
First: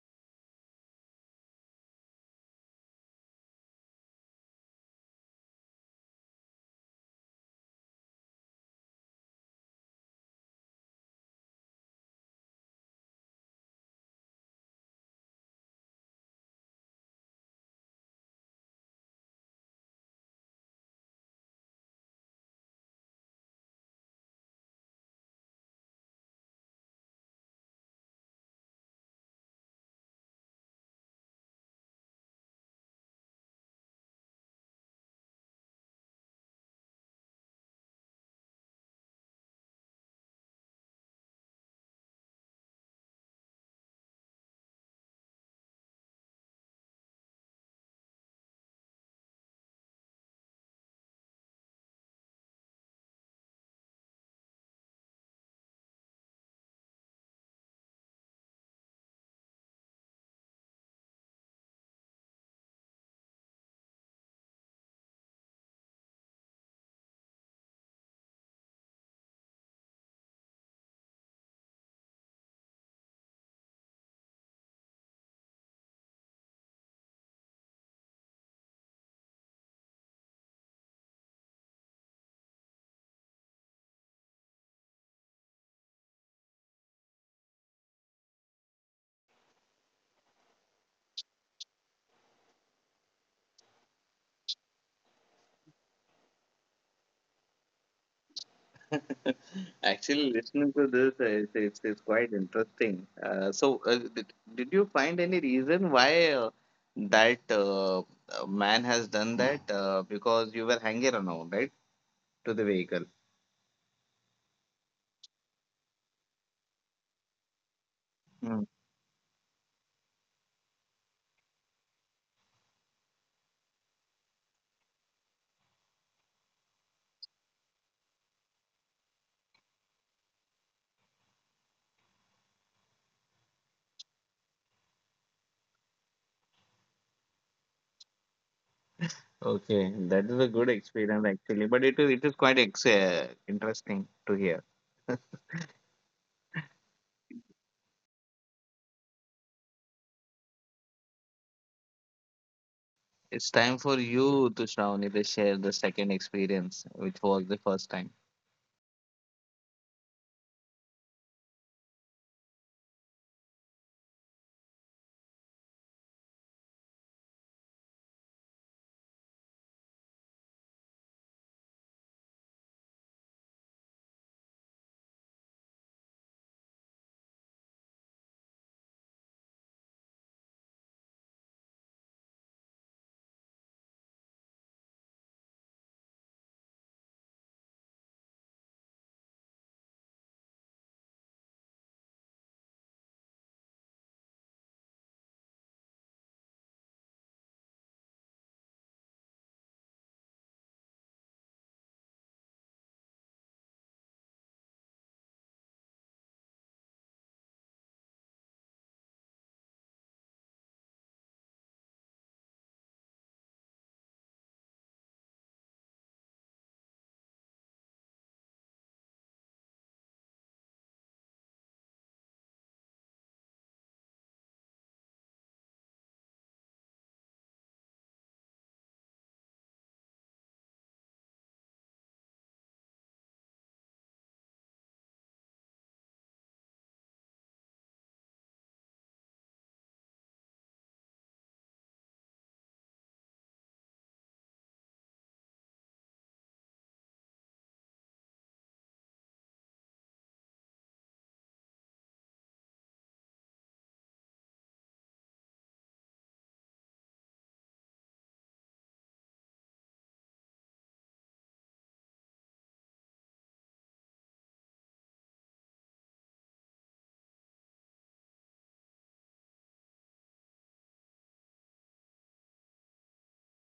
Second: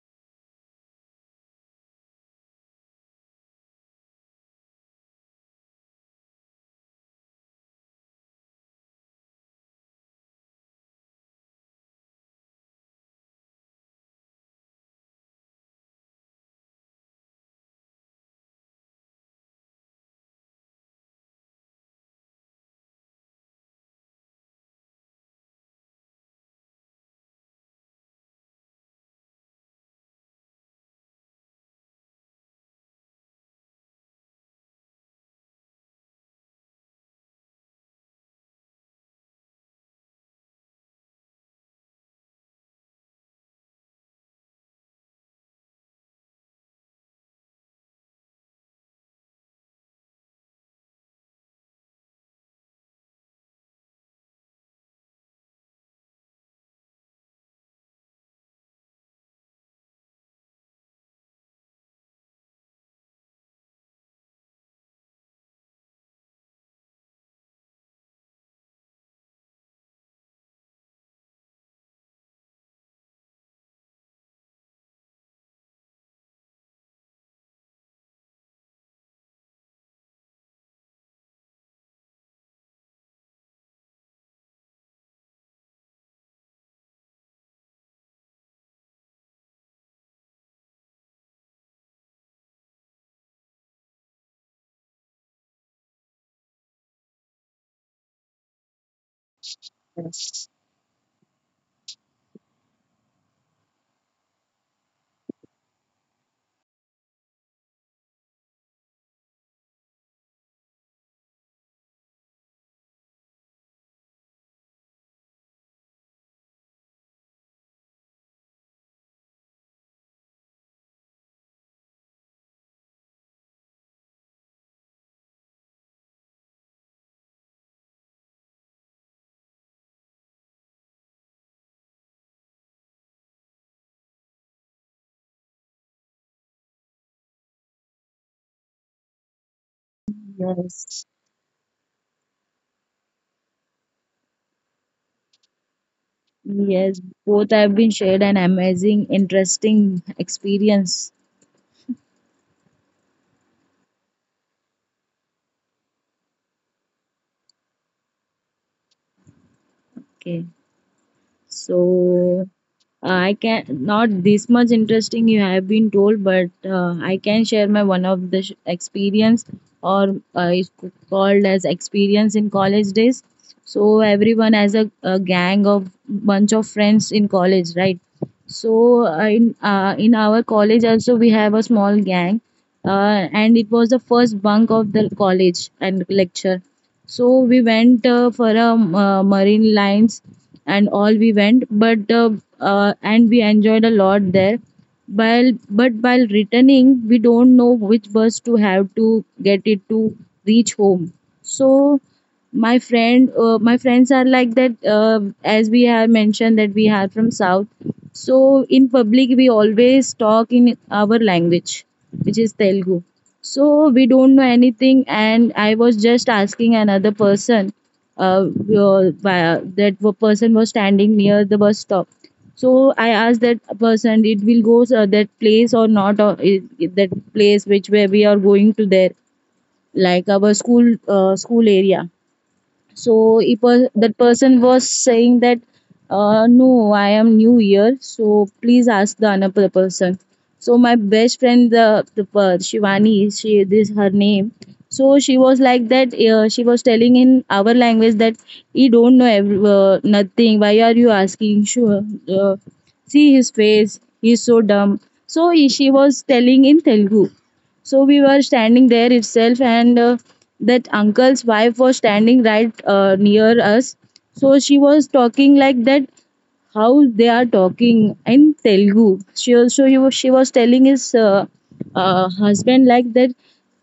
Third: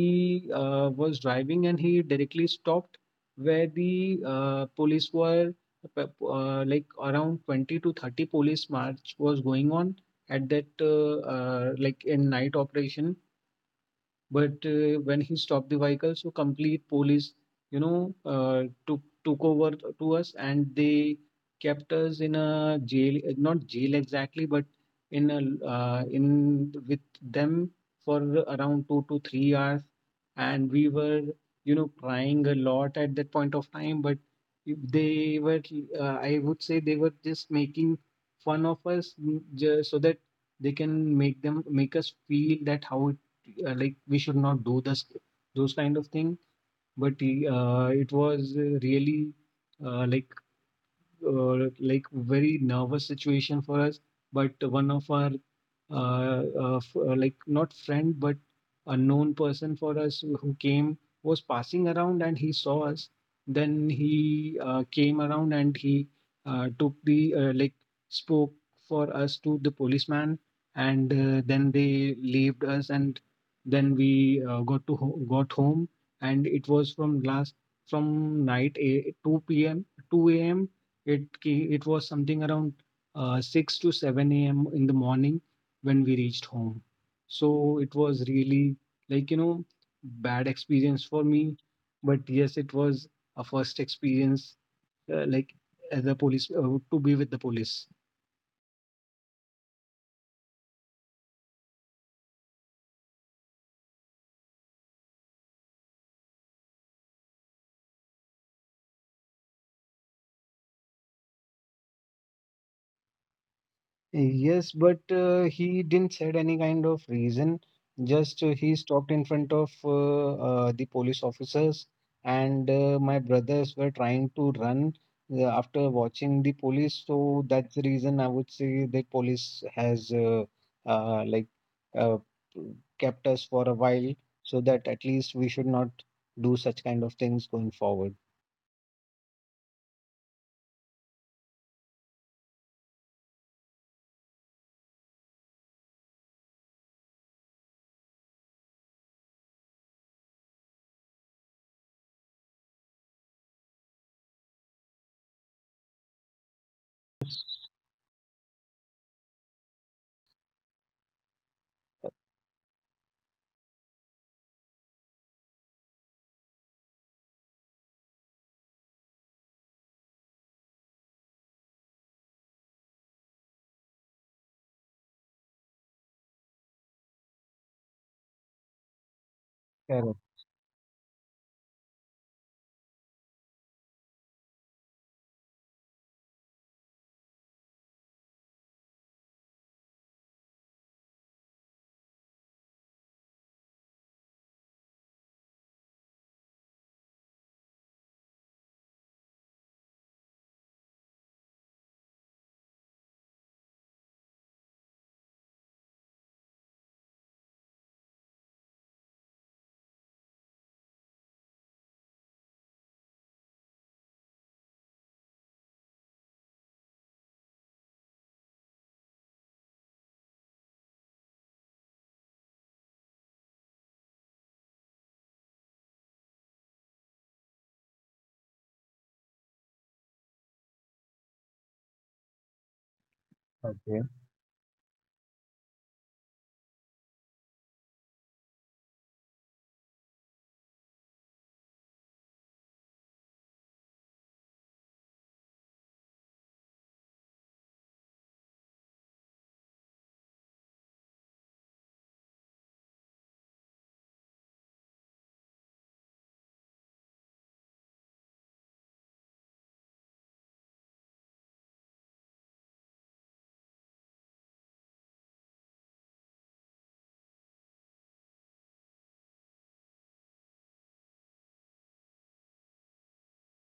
[SPEAKER 2] was driving and he directly stopped where the police were, like around 20 to 30 police march was going on at that like in night operation. But when he stopped the vehicle, so complete police, you know, took over to us, and they kept us in a jail, not jail exactly, but in a in with them for around 2 to 3 hours, and we were, you know, crying a lot at that point of time. But if they were, I would say they were just making fun of us, so that they can make them make us feel that how it like we should not do this, those kind of thing. But it was really uh, like like very nervous situation for us. But one of our like not friend but a known person for us who came was passing around, and he saw us. Then he came around and he took the like spoke for us to the policeman, and then they leaved us, and then we got to got home. And it was from last from night 2 a.m, it was something around 6 to 7 a.m in the morning when we reached home. So it was really like, you know, bad experience for me. But yes, it was a first experience, like as a police to be with the police.
[SPEAKER 1] Actually, listening to this, it's quite interesting. So, did you find any reason why that man has done that? Because you were hanging around, right, to the vehicle.
[SPEAKER 2] Yes, but he didn't said any kind of reason. Just
[SPEAKER 1] Hmm.
[SPEAKER 2] he stopped in front of the police officers, and my brothers were trying to run after watching the police. So that's the reason I would say the police has like uh, kept us for a while, so that at least we should not do such kind of things going forward.
[SPEAKER 1] Okay, that is a good
[SPEAKER 3] Yes.
[SPEAKER 1] experience actually, but it is quite ex interesting to hear.
[SPEAKER 3] Yes, both have been shared an amazing, interesting experience.
[SPEAKER 1] It's time for you to Shravani to share the second experience, which was the first time.
[SPEAKER 3] Okay, so I can not this much interesting you have been told, but I can share my one of the experience, or it's called as experience in college days. So everyone has a gang of bunch of friends in college, right? So in
[SPEAKER 2] Correct.
[SPEAKER 3] our college also we have a small gang, and it was the first bunk of the college and lecture. So we went for a marine lines and all we went, but and we enjoyed a lot there. While, but while returning, we don't know which bus to have to get it to reach home. So my friend, my friends are like that. As we have mentioned that we are from south, so in public we always talk in our language, which is Telugu. So we don't know anything, and I was just asking another person. That person was standing near the bus stop. So I asked that person, "It will go that place or not? Or that place which where we are going to there, like our school area." So if per-
[SPEAKER 2] Okay.
[SPEAKER 3] that person was saying that, "No, I am new here, so please ask the another person." So my best friend, Shivani, she, this her name. So she was like that, she was telling in our language that, "He don't know every, nothing. Why are you asking, sure? uh, See his face, he's so dumb." So she was telling in Telugu. So we were standing there itself, and that uncle's wife was standing right near us. So she was talking like that, how they are talking in Telugu. She also she was telling his husband like that,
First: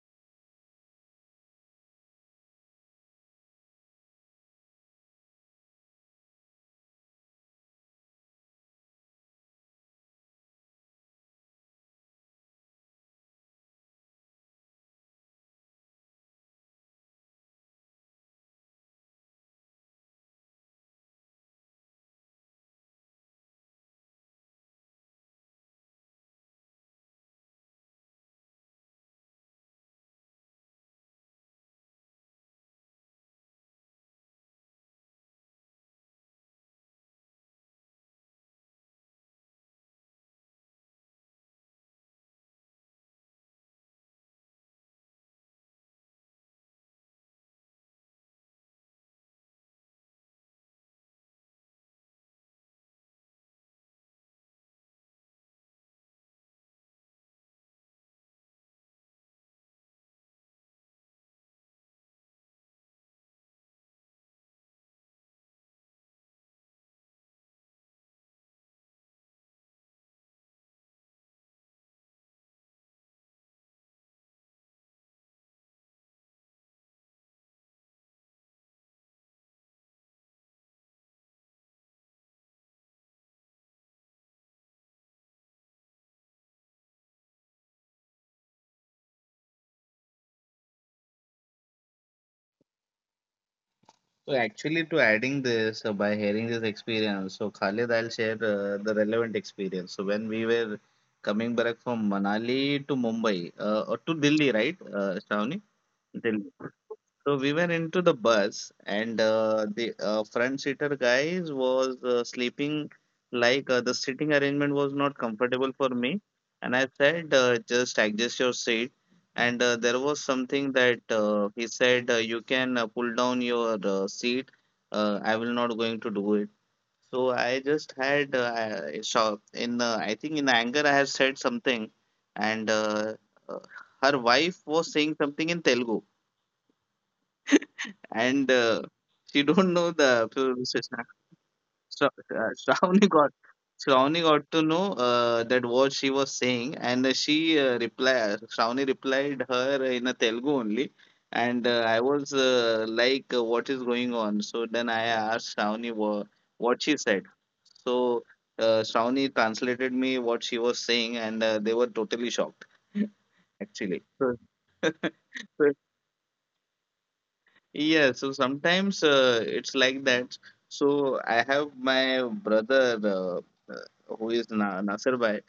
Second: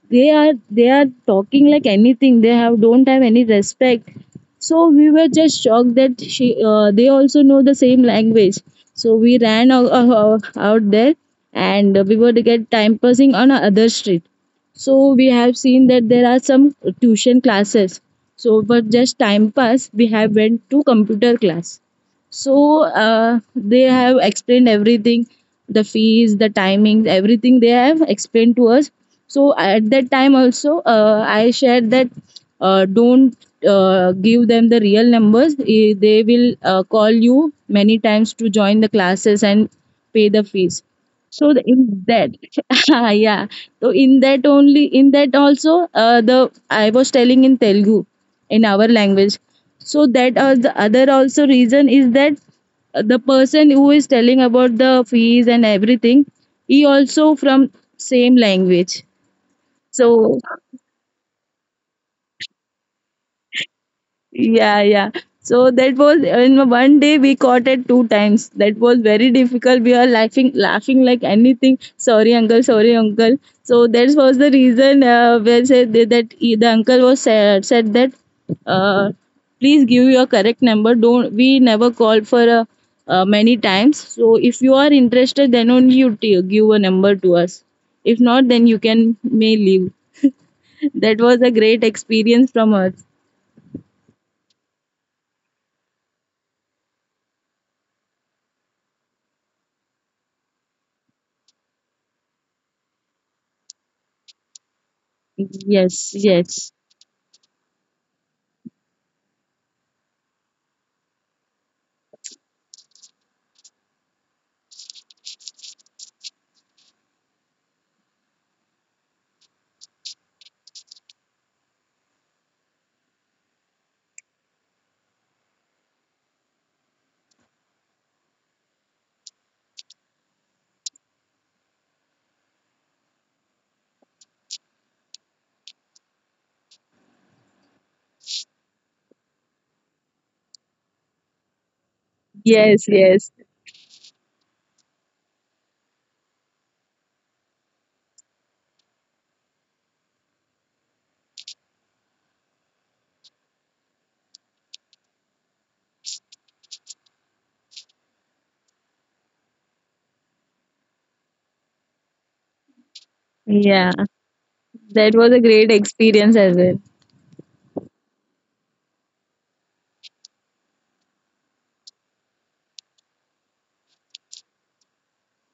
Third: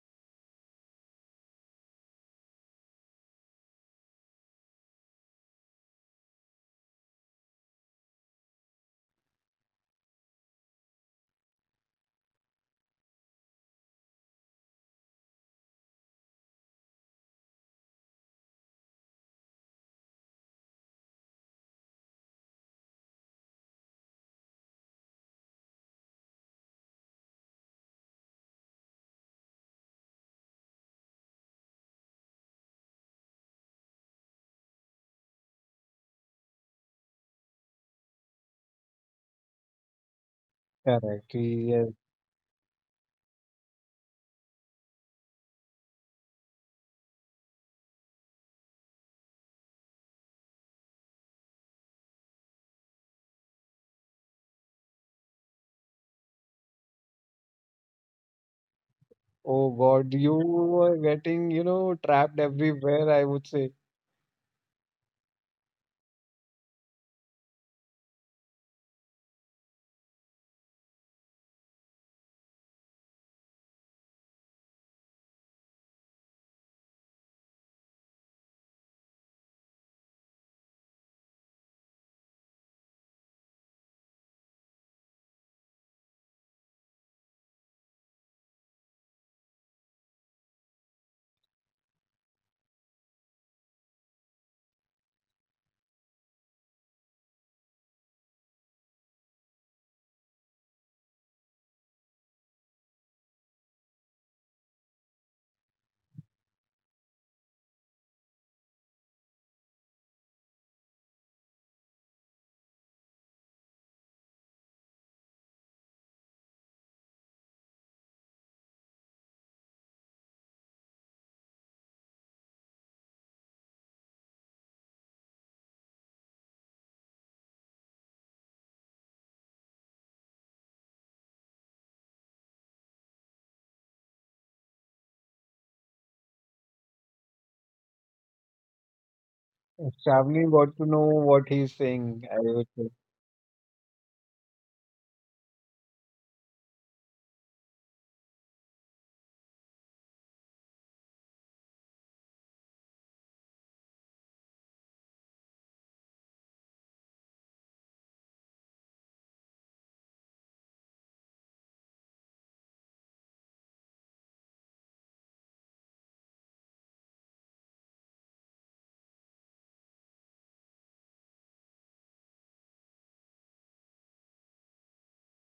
[SPEAKER 3] They are talking like anything. They have don't have any respect." So we were just shocked that she they also know the same language. So we ran out, out there, and we were to get time passing on a other street. So we have seen that there are some tuition classes. So for just time pass, we have went to computer class. So they have explained everything, the fees, the timings, everything they have explained to us. So at that time also, I shared that, "Don't give them the real numbers. Eh, they will call you many times to join the classes and pay the fees."
[SPEAKER 2] Correct.
[SPEAKER 3] So
[SPEAKER 2] Yes.
[SPEAKER 3] in that, ah, yeah, so in that only, in that also, the I was telling in Telugu, in our language. So that the other also reason is that the person who is telling about the fees and everything, he also from same language.
[SPEAKER 2] Oh
[SPEAKER 3] So
[SPEAKER 2] God, you were getting, you know, trapped everywhere, I would say.
[SPEAKER 3] yeah, yeah. So that was, in one day we caught it two times. That was very difficult. We are laughing, laughing like anything. Sorry, uncle. Sorry, uncle. So that was the reason where said that that he- the uncle was said that, uh, "Please give your correct number. Don't, we never called for many times. So if you are interested, then only you give a number to us. If not, then you can may leave." That was a great experience from us.
[SPEAKER 1] So actually, to adding this, by hearing this experience, so Khalid, I'll share the relevant experience. So when we were coming back from Manali to Mumbai, or to Delhi, right, Shravani?
[SPEAKER 3] Yes,
[SPEAKER 1] Delhi.
[SPEAKER 3] yes.
[SPEAKER 1] So we were into the bus, and the front seater guys was sleeping. Like the sitting arrangement was not comfortable for me, and I said, "Just adjust your seat." And there was something that he said, "You can pull down your seat. I will not going to do it." So I just had shock in, I think in anger I have said something, and uh, her wife was saying something in Telugu, and she don't know the
[SPEAKER 2] Shavni got to
[SPEAKER 1] pronunciation.
[SPEAKER 2] know what he's
[SPEAKER 1] Shra-
[SPEAKER 2] saying, I
[SPEAKER 1] uh,
[SPEAKER 2] would
[SPEAKER 3] Yes,
[SPEAKER 2] say.
[SPEAKER 1] Shravani
[SPEAKER 3] yes.
[SPEAKER 1] got Shravani got to know that what she was saying, and she replied. Shravani replied her in a Telugu only, and I was like, "What is going on?" So then I asked Shravani what she said. So Shravani translated me what she was saying, and they were totally shocked
[SPEAKER 3] Yeah.
[SPEAKER 1] actually. So,
[SPEAKER 3] That was a great experience as well.
[SPEAKER 1] yeah, so sometimes it's like that. So I have my brother who is Na Nasir Bhai,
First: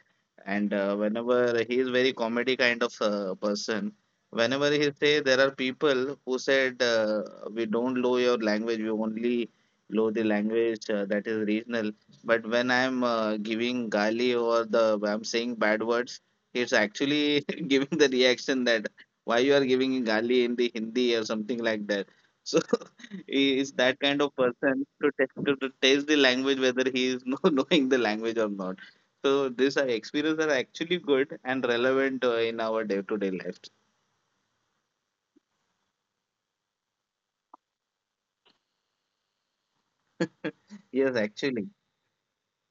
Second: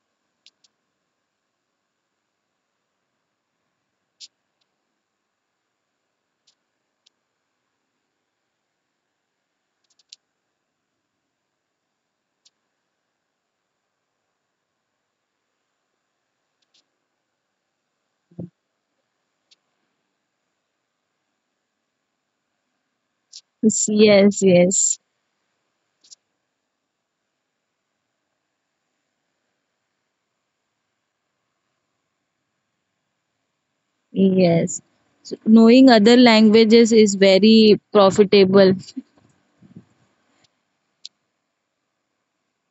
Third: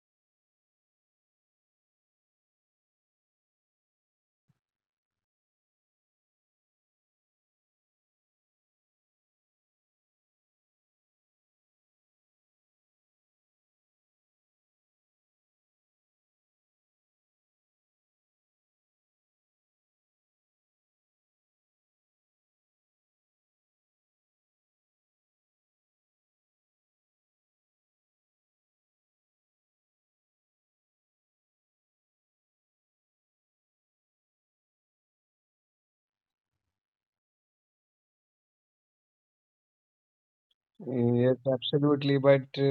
[SPEAKER 1] and whenever he is very comedy kind of person, whenever he say there are people who said, "We don't know your language, we only know the language that is regional." But when I'm giving gali or the I'm saying bad words, he's actually giving the reaction that why you are giving gali in the Hindi or something like that. So he is
[SPEAKER 3] Yes,
[SPEAKER 1] that kind of
[SPEAKER 3] yes,
[SPEAKER 1] person
[SPEAKER 3] yes.
[SPEAKER 1] to, to test the language whether he is know, knowing the language or not. So these are experiences are actually good and relevant in our day-to-day lives.
[SPEAKER 3] Yes. So knowing other languages is very profitable.
[SPEAKER 1] Yes,
[SPEAKER 2] Yes,
[SPEAKER 1] actually.
[SPEAKER 2] absolutely. But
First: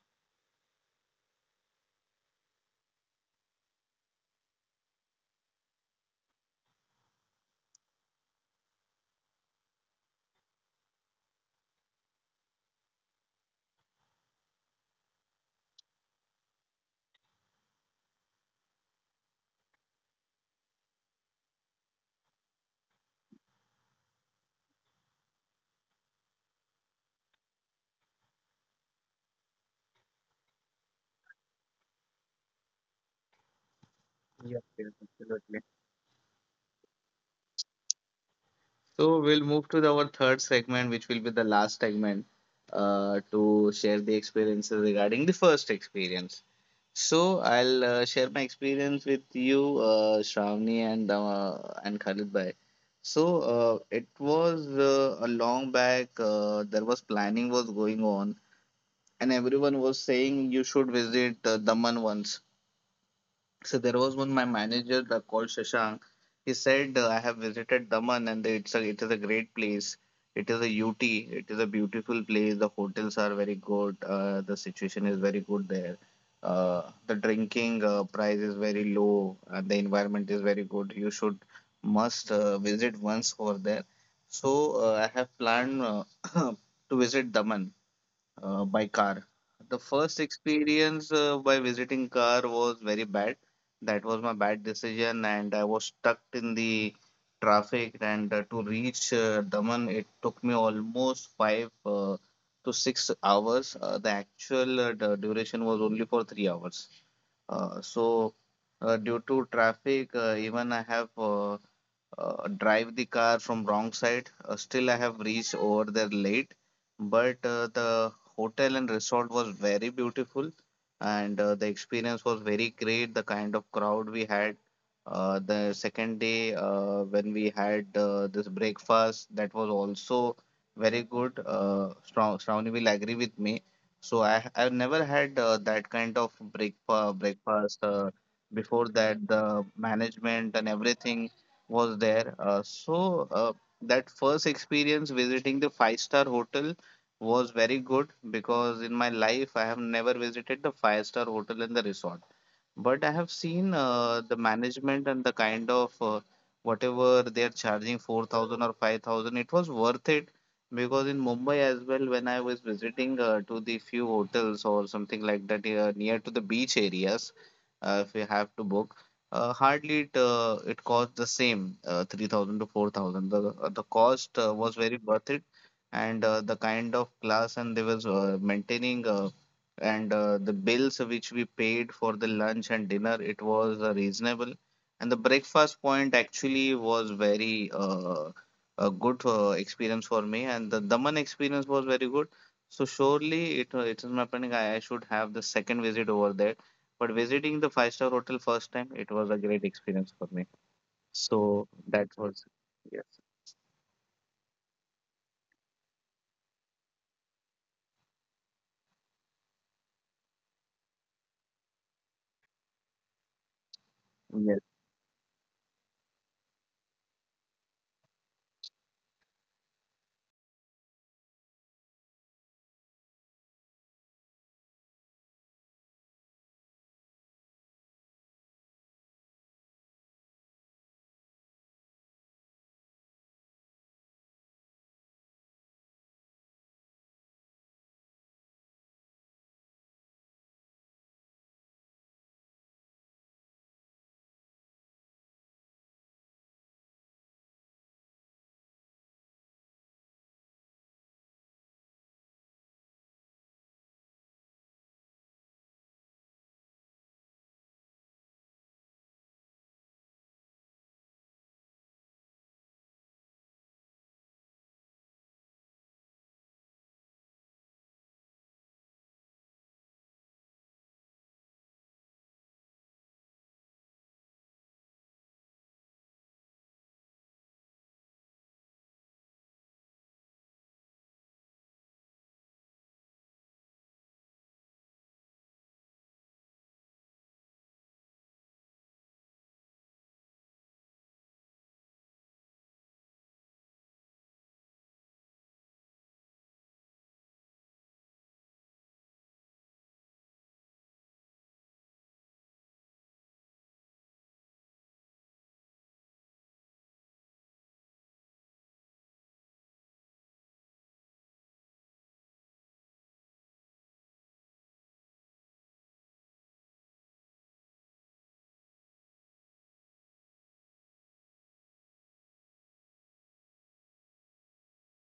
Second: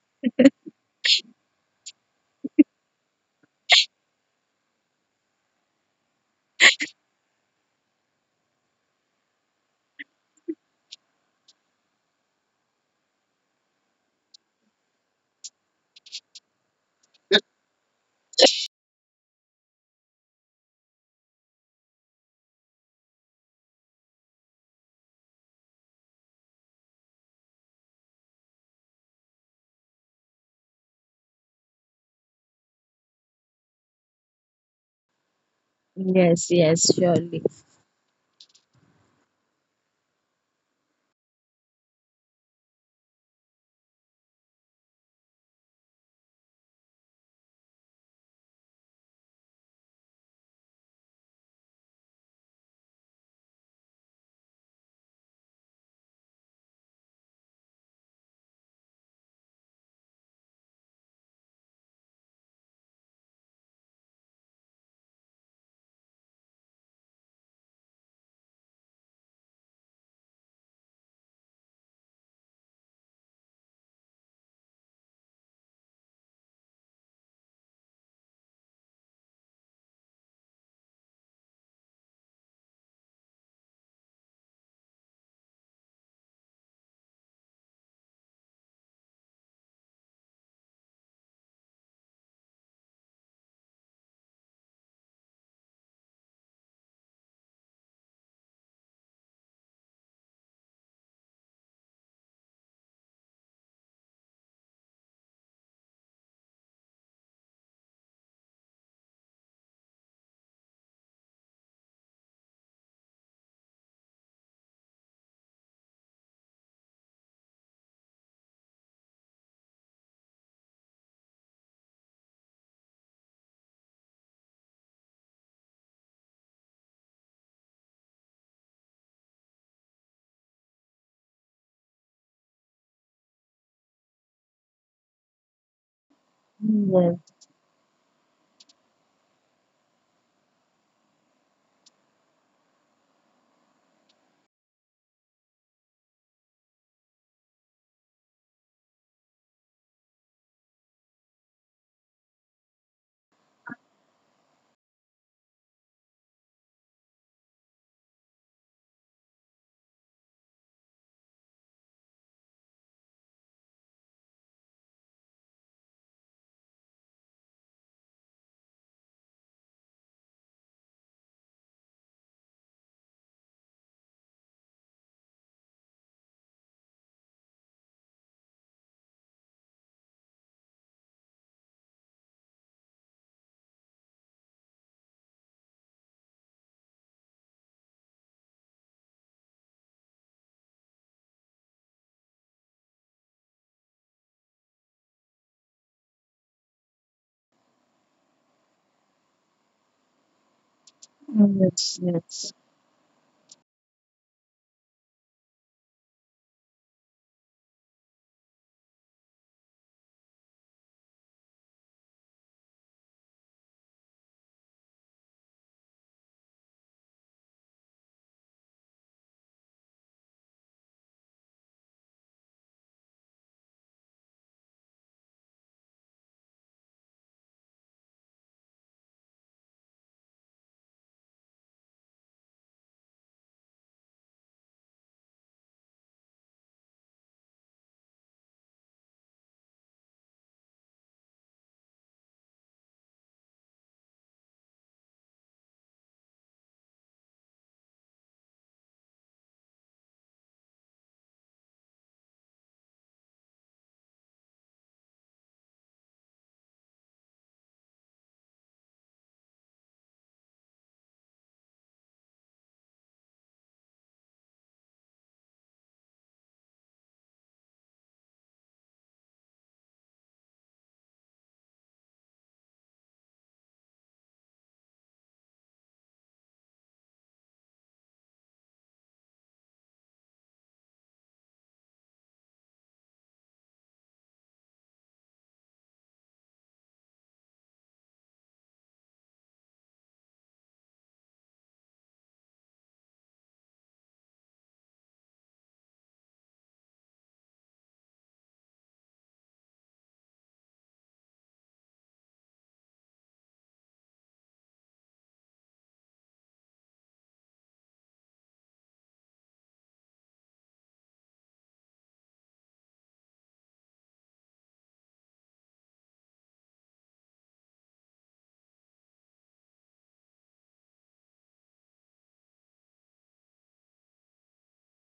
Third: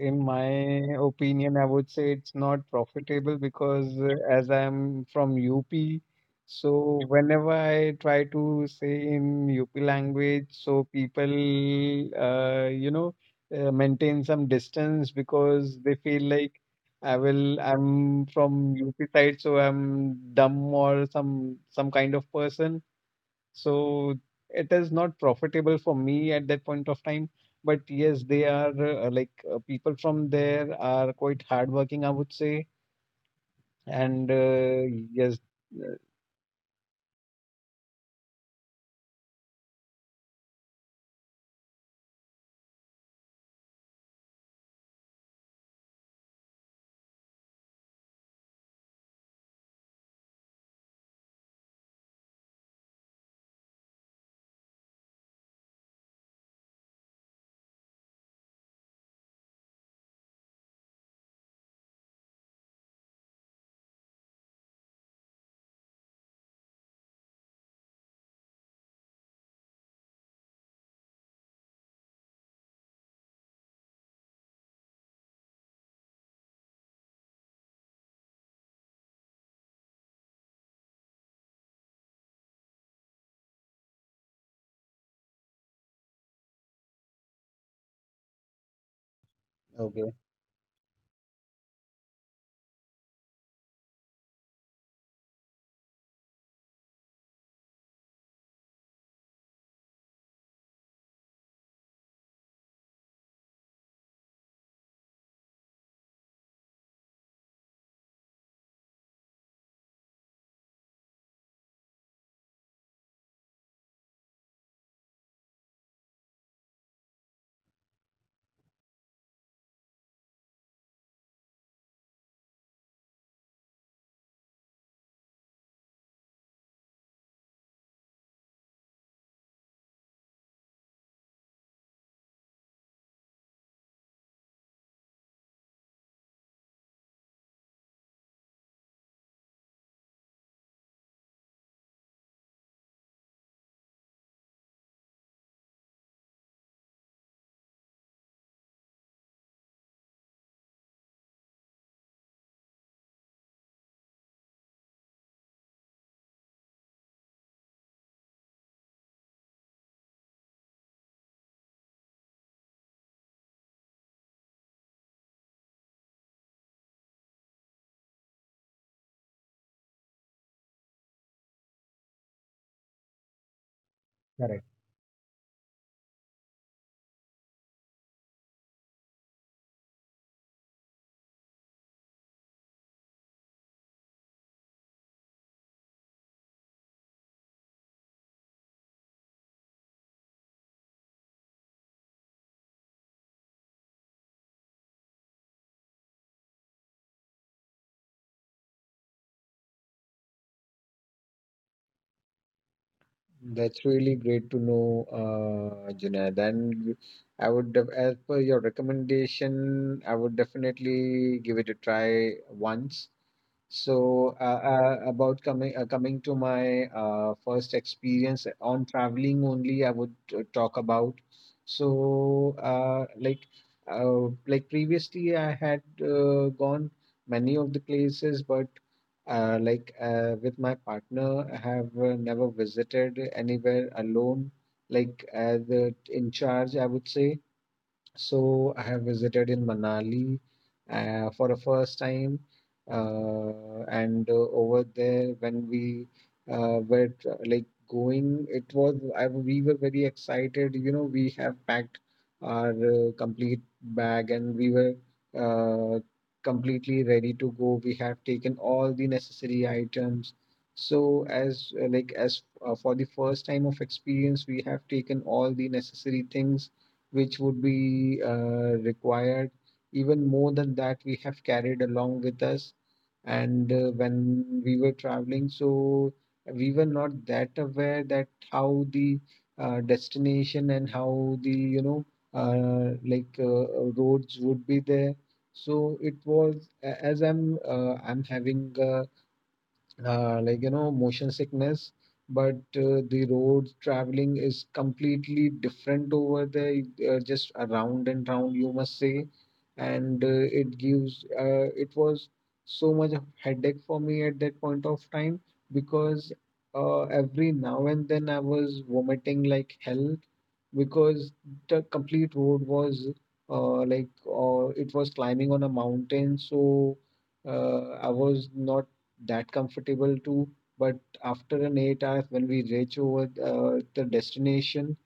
[SPEAKER 2] in my opinion, I would say it's not profitable because as I'm from UP, so whenever I try to say in UP language, so people, you know, maintain some distance because they feel like I'm from UP side, so I'm dumb or some kind of person. So it is not profitable for me at that point of time. But yes, they are like people from there are quite hardworking, I would say. And
[SPEAKER 1] Yes, yes,
[SPEAKER 2] yes,
[SPEAKER 1] absolutely.
[SPEAKER 2] uh,
[SPEAKER 3] Yes, yes, surely.
[SPEAKER 1] So we'll move to our third segment, which will be the last segment, to share the experiences regarding the first experience. So I'll share my experience with you, Shravani, and Khalid bhai. So it was a long back. There was planning was going on, and everyone was saying you should visit Daman once. So there was one my manager called Shashank. He said, "I have visited Daman, and it is a great place. It is a UT. It is a beautiful place. The hotels are very good. The situation is very good there. The drinking price is very low, and the environment is very good. You should must visit once over there." So I have planned to visit Daman by car. The
[SPEAKER 2] okay,
[SPEAKER 1] first experience by visiting car was very bad. That was my bad decision, and I was stuck in the traffic. And to reach Daman, it took me almost 5 to 6 hours. The actual duration was only for 3 hours. So, due to traffic, even I have drive the car from wrong side. Still, I have reached over there late, but the hotel and resort was very beautiful, and the experience was very great. The kind of crowd we had. The second day, when we had this breakfast, that was also very good. Shravani will agree with me. So I've never had that kind of
[SPEAKER 3] Yes,
[SPEAKER 1] breakfast. Before that, the management and everything was there. That first experience visiting the five-star hotel was very good because in my life I have never visited the five-star hotel in the resort. But I have seen the management and the kind of whatever they are charging 4,000 or 5,000, it was worth it because in Mumbai as well, when I was visiting to the few hotels or something like that near to the beach areas, if you have to book, hardly it cost the same 3,000 to 4,000. The cost
[SPEAKER 2] correct.
[SPEAKER 1] was very worth it, and the kind of class and they was maintaining, and the bills which we paid for the lunch and dinner, it was reasonable, and the breakfast point actually was very, a good experience for me. And the Daman experience was very good. So surely it is my planning, I should have the second visit over there. But visiting the five-star hotel first time, it was a great experience for me. So
[SPEAKER 3] yes,
[SPEAKER 1] that was.
[SPEAKER 3] yes.
[SPEAKER 1] Yes,
[SPEAKER 2] That's really great to know, Junaid. I would, as per your recommendation, I would definitely give it a try once. So,
[SPEAKER 1] yes.
[SPEAKER 2] about coming to my first experience on traveling only, I would talk about. So, like previously, I had gone many of the places, but like with my partner, I have never visited anywhere alone. Like as the in charge, I would say. So I have visited in Manali for the first time, and over there when we like going, we were very excited. We have packed our complete bag, and we were uh, completely ready to go. We have taken all the necessary items. So as like as for the first time of experience, we have taken all the necessary things which would be required. Even more than that we have carried along with us. And when we were traveling, so we were not that aware that how the destination and how the roads would be there. So it was as I'm having a motion sickness, but the road traveling is completely different over there, just around and round, you must say. And it was so much of headache for me at that point of time, because every now and then I was vomiting like hell, because the complete road was it was climbing on a mountain. So I was not that comfortable too. But after an 8 hours, when we reach over the destination,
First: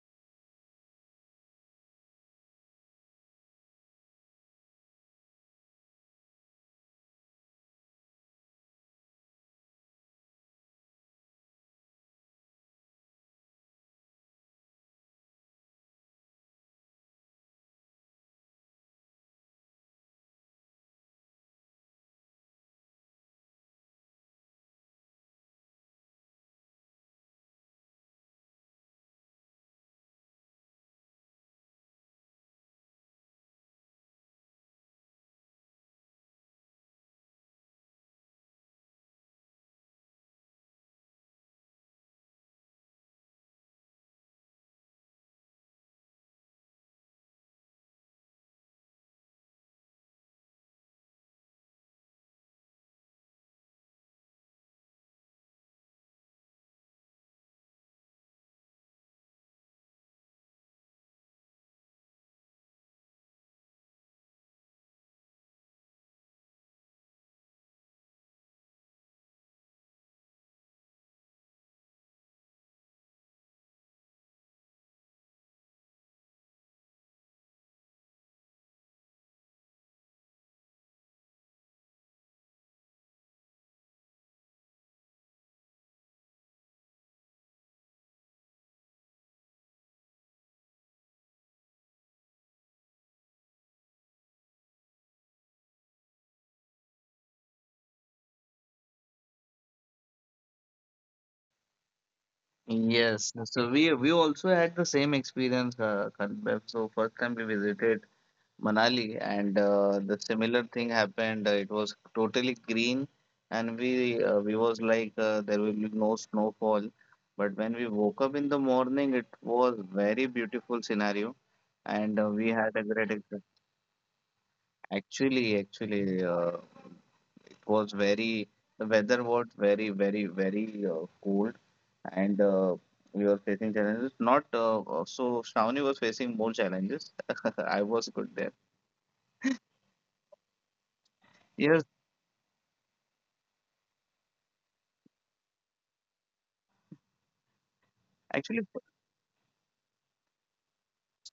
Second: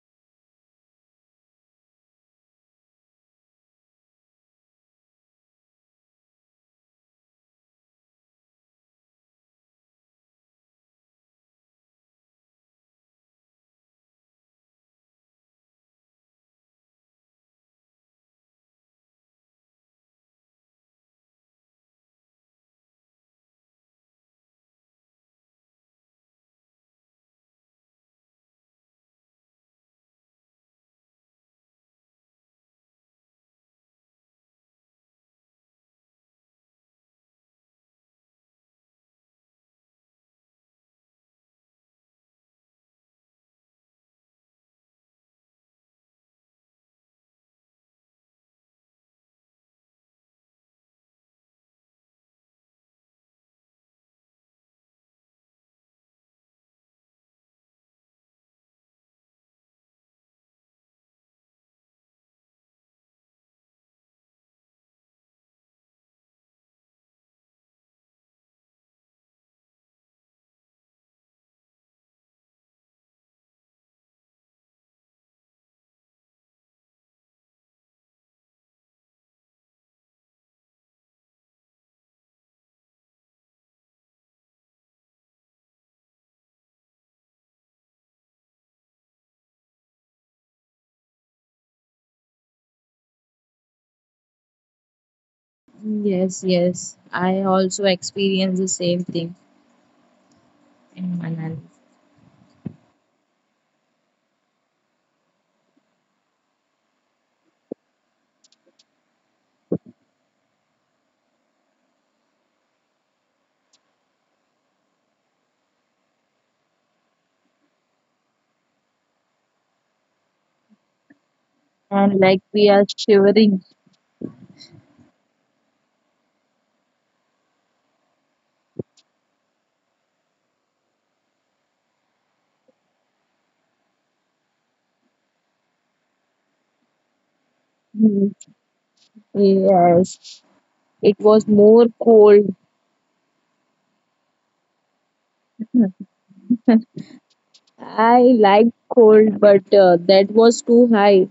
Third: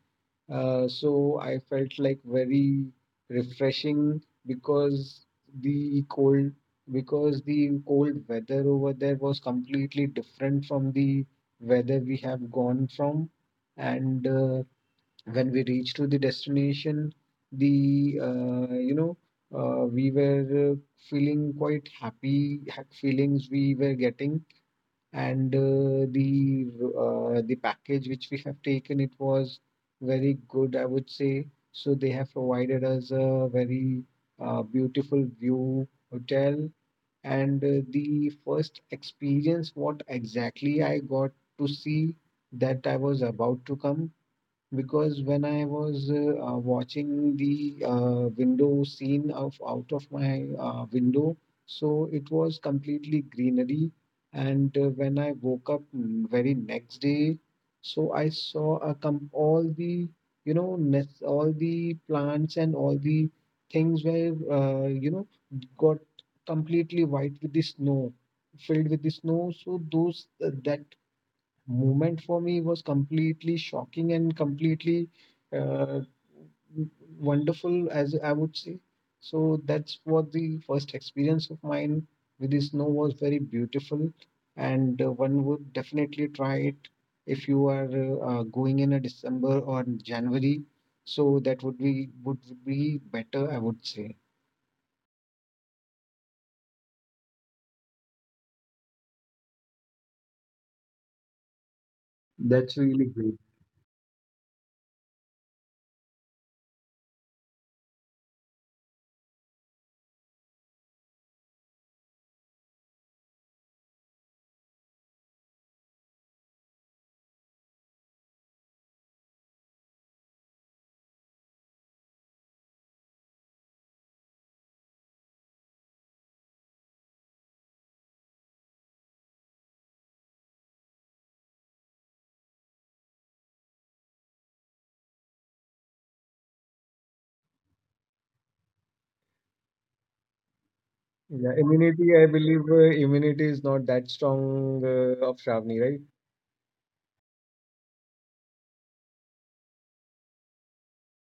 [SPEAKER 2] so I felt like very refreshing, because the cold the cold weather over there was completely different from the weather we have gone from. And when we reached to the destination, the we were feeling quite happy feelings we were getting. And the package which we have taken, it was very good, I would say. So they have provided us a very beautiful view hotel. And the first experience what exactly I got to see, that I was about to come, because when I was watching the window scene of out of my window, so it was completely greenery. And when I woke up, very next day, so I saw a com all the you know nes all the plants and all the things were got completely white with the snow, filled with the snow. So those that moment for me was completely shocking and completely uh, wonderful, as I would say. So that's what the first experience of mine with the snow was very beautiful, and one would definitely try it if you are going in a December or January. So that would be better, I would say.
[SPEAKER 3] Yes, yes. I also experienced the same thing in Manali.
[SPEAKER 2] That's really
[SPEAKER 1] Yes,
[SPEAKER 2] great.
[SPEAKER 1] so we also had the same experience, Kalpev. So first time we visited Manali, and the similar thing happened. It was totally green, and we was like there will be no snowfall. But when we woke up in the morning, it was very beautiful scenario, and
[SPEAKER 3] And like
[SPEAKER 1] we
[SPEAKER 3] we
[SPEAKER 1] had a
[SPEAKER 3] are
[SPEAKER 1] great experience.
[SPEAKER 3] shivering.
[SPEAKER 1] Actually, it was very the weather was very, very, very cold, and we were facing challenges. Not so Shravani was facing more challenges. I was good there.
[SPEAKER 3] Mhm. Yes. It was
[SPEAKER 2] Yeah,
[SPEAKER 1] Yes,
[SPEAKER 3] more
[SPEAKER 2] immunity, I
[SPEAKER 3] cold.
[SPEAKER 2] believe immunity is not that strong of Shravani, right?
[SPEAKER 3] I
[SPEAKER 1] actually
[SPEAKER 3] like cold, but that was too high.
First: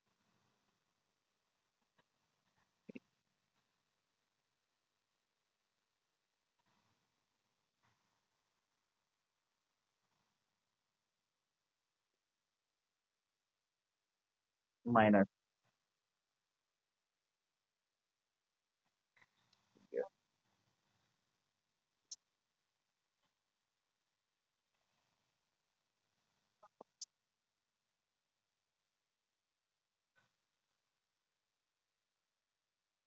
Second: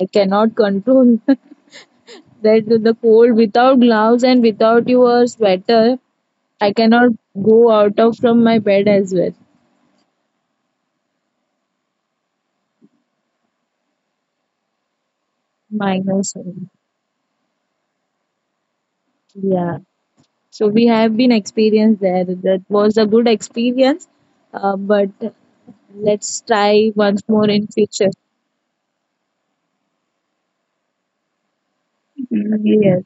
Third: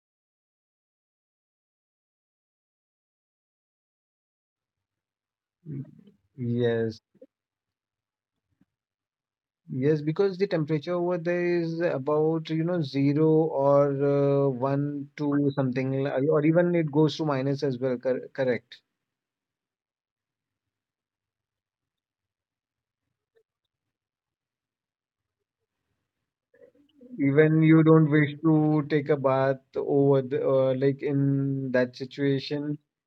[SPEAKER 3] I cannot control that, the cold without gloves and without your sweater. I
[SPEAKER 2] Yes,
[SPEAKER 3] cannot go out of from my bed as well.
[SPEAKER 2] yes, because the temperature over there is about, you know, zero or one,
[SPEAKER 1] minor.
[SPEAKER 2] two, something,
[SPEAKER 3] Minus,
[SPEAKER 2] or
[SPEAKER 3] seven.
[SPEAKER 2] even it goes to minus as well. Correct.
[SPEAKER 3] Yeah. So we have been experienced there. That was a good experience, but let's try once more
[SPEAKER 2] Even
[SPEAKER 3] in
[SPEAKER 2] you don't
[SPEAKER 3] future.
[SPEAKER 2] wish to take a bath over the, like in that situation.
[SPEAKER 3] Yes,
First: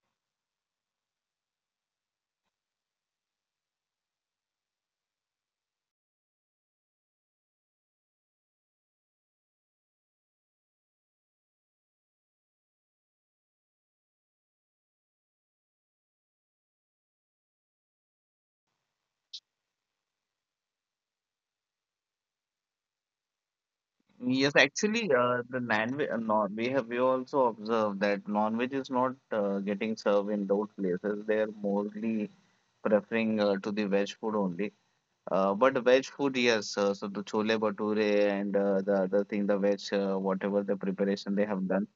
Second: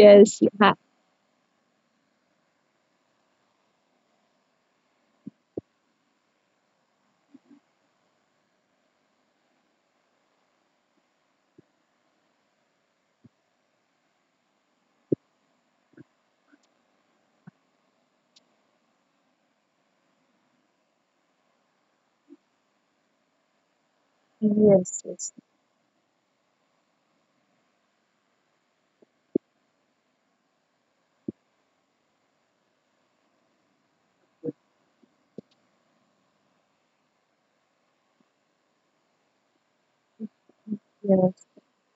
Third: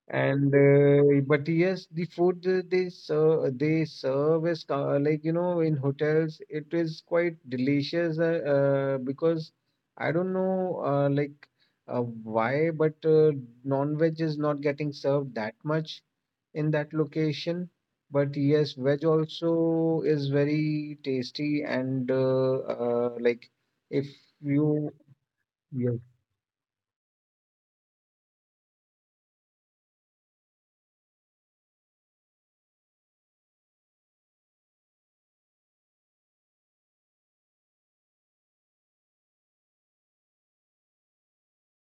[SPEAKER 3] yes,
[SPEAKER 2] And
[SPEAKER 3] ha-
[SPEAKER 2] but yes, the food they serve like, you know, in hotels it is quite delicious, because I don't know why, but non-veg is not getting served that much in that location. But yes, veg also is very tasty, and like if
[SPEAKER 1] Yes,
[SPEAKER 2] you
[SPEAKER 3] yes,
[SPEAKER 1] actually,
[SPEAKER 3] yes,
[SPEAKER 1] the
[SPEAKER 2] yeah.
[SPEAKER 1] non-veg, non we also observed that non-veg is not getting served in those places. They are mostly preferring to the veg food only. But veg food, yes. So the chole bhature and the other thing, the veg, whatever the preparation they
[SPEAKER 3] yes,
[SPEAKER 1] have done.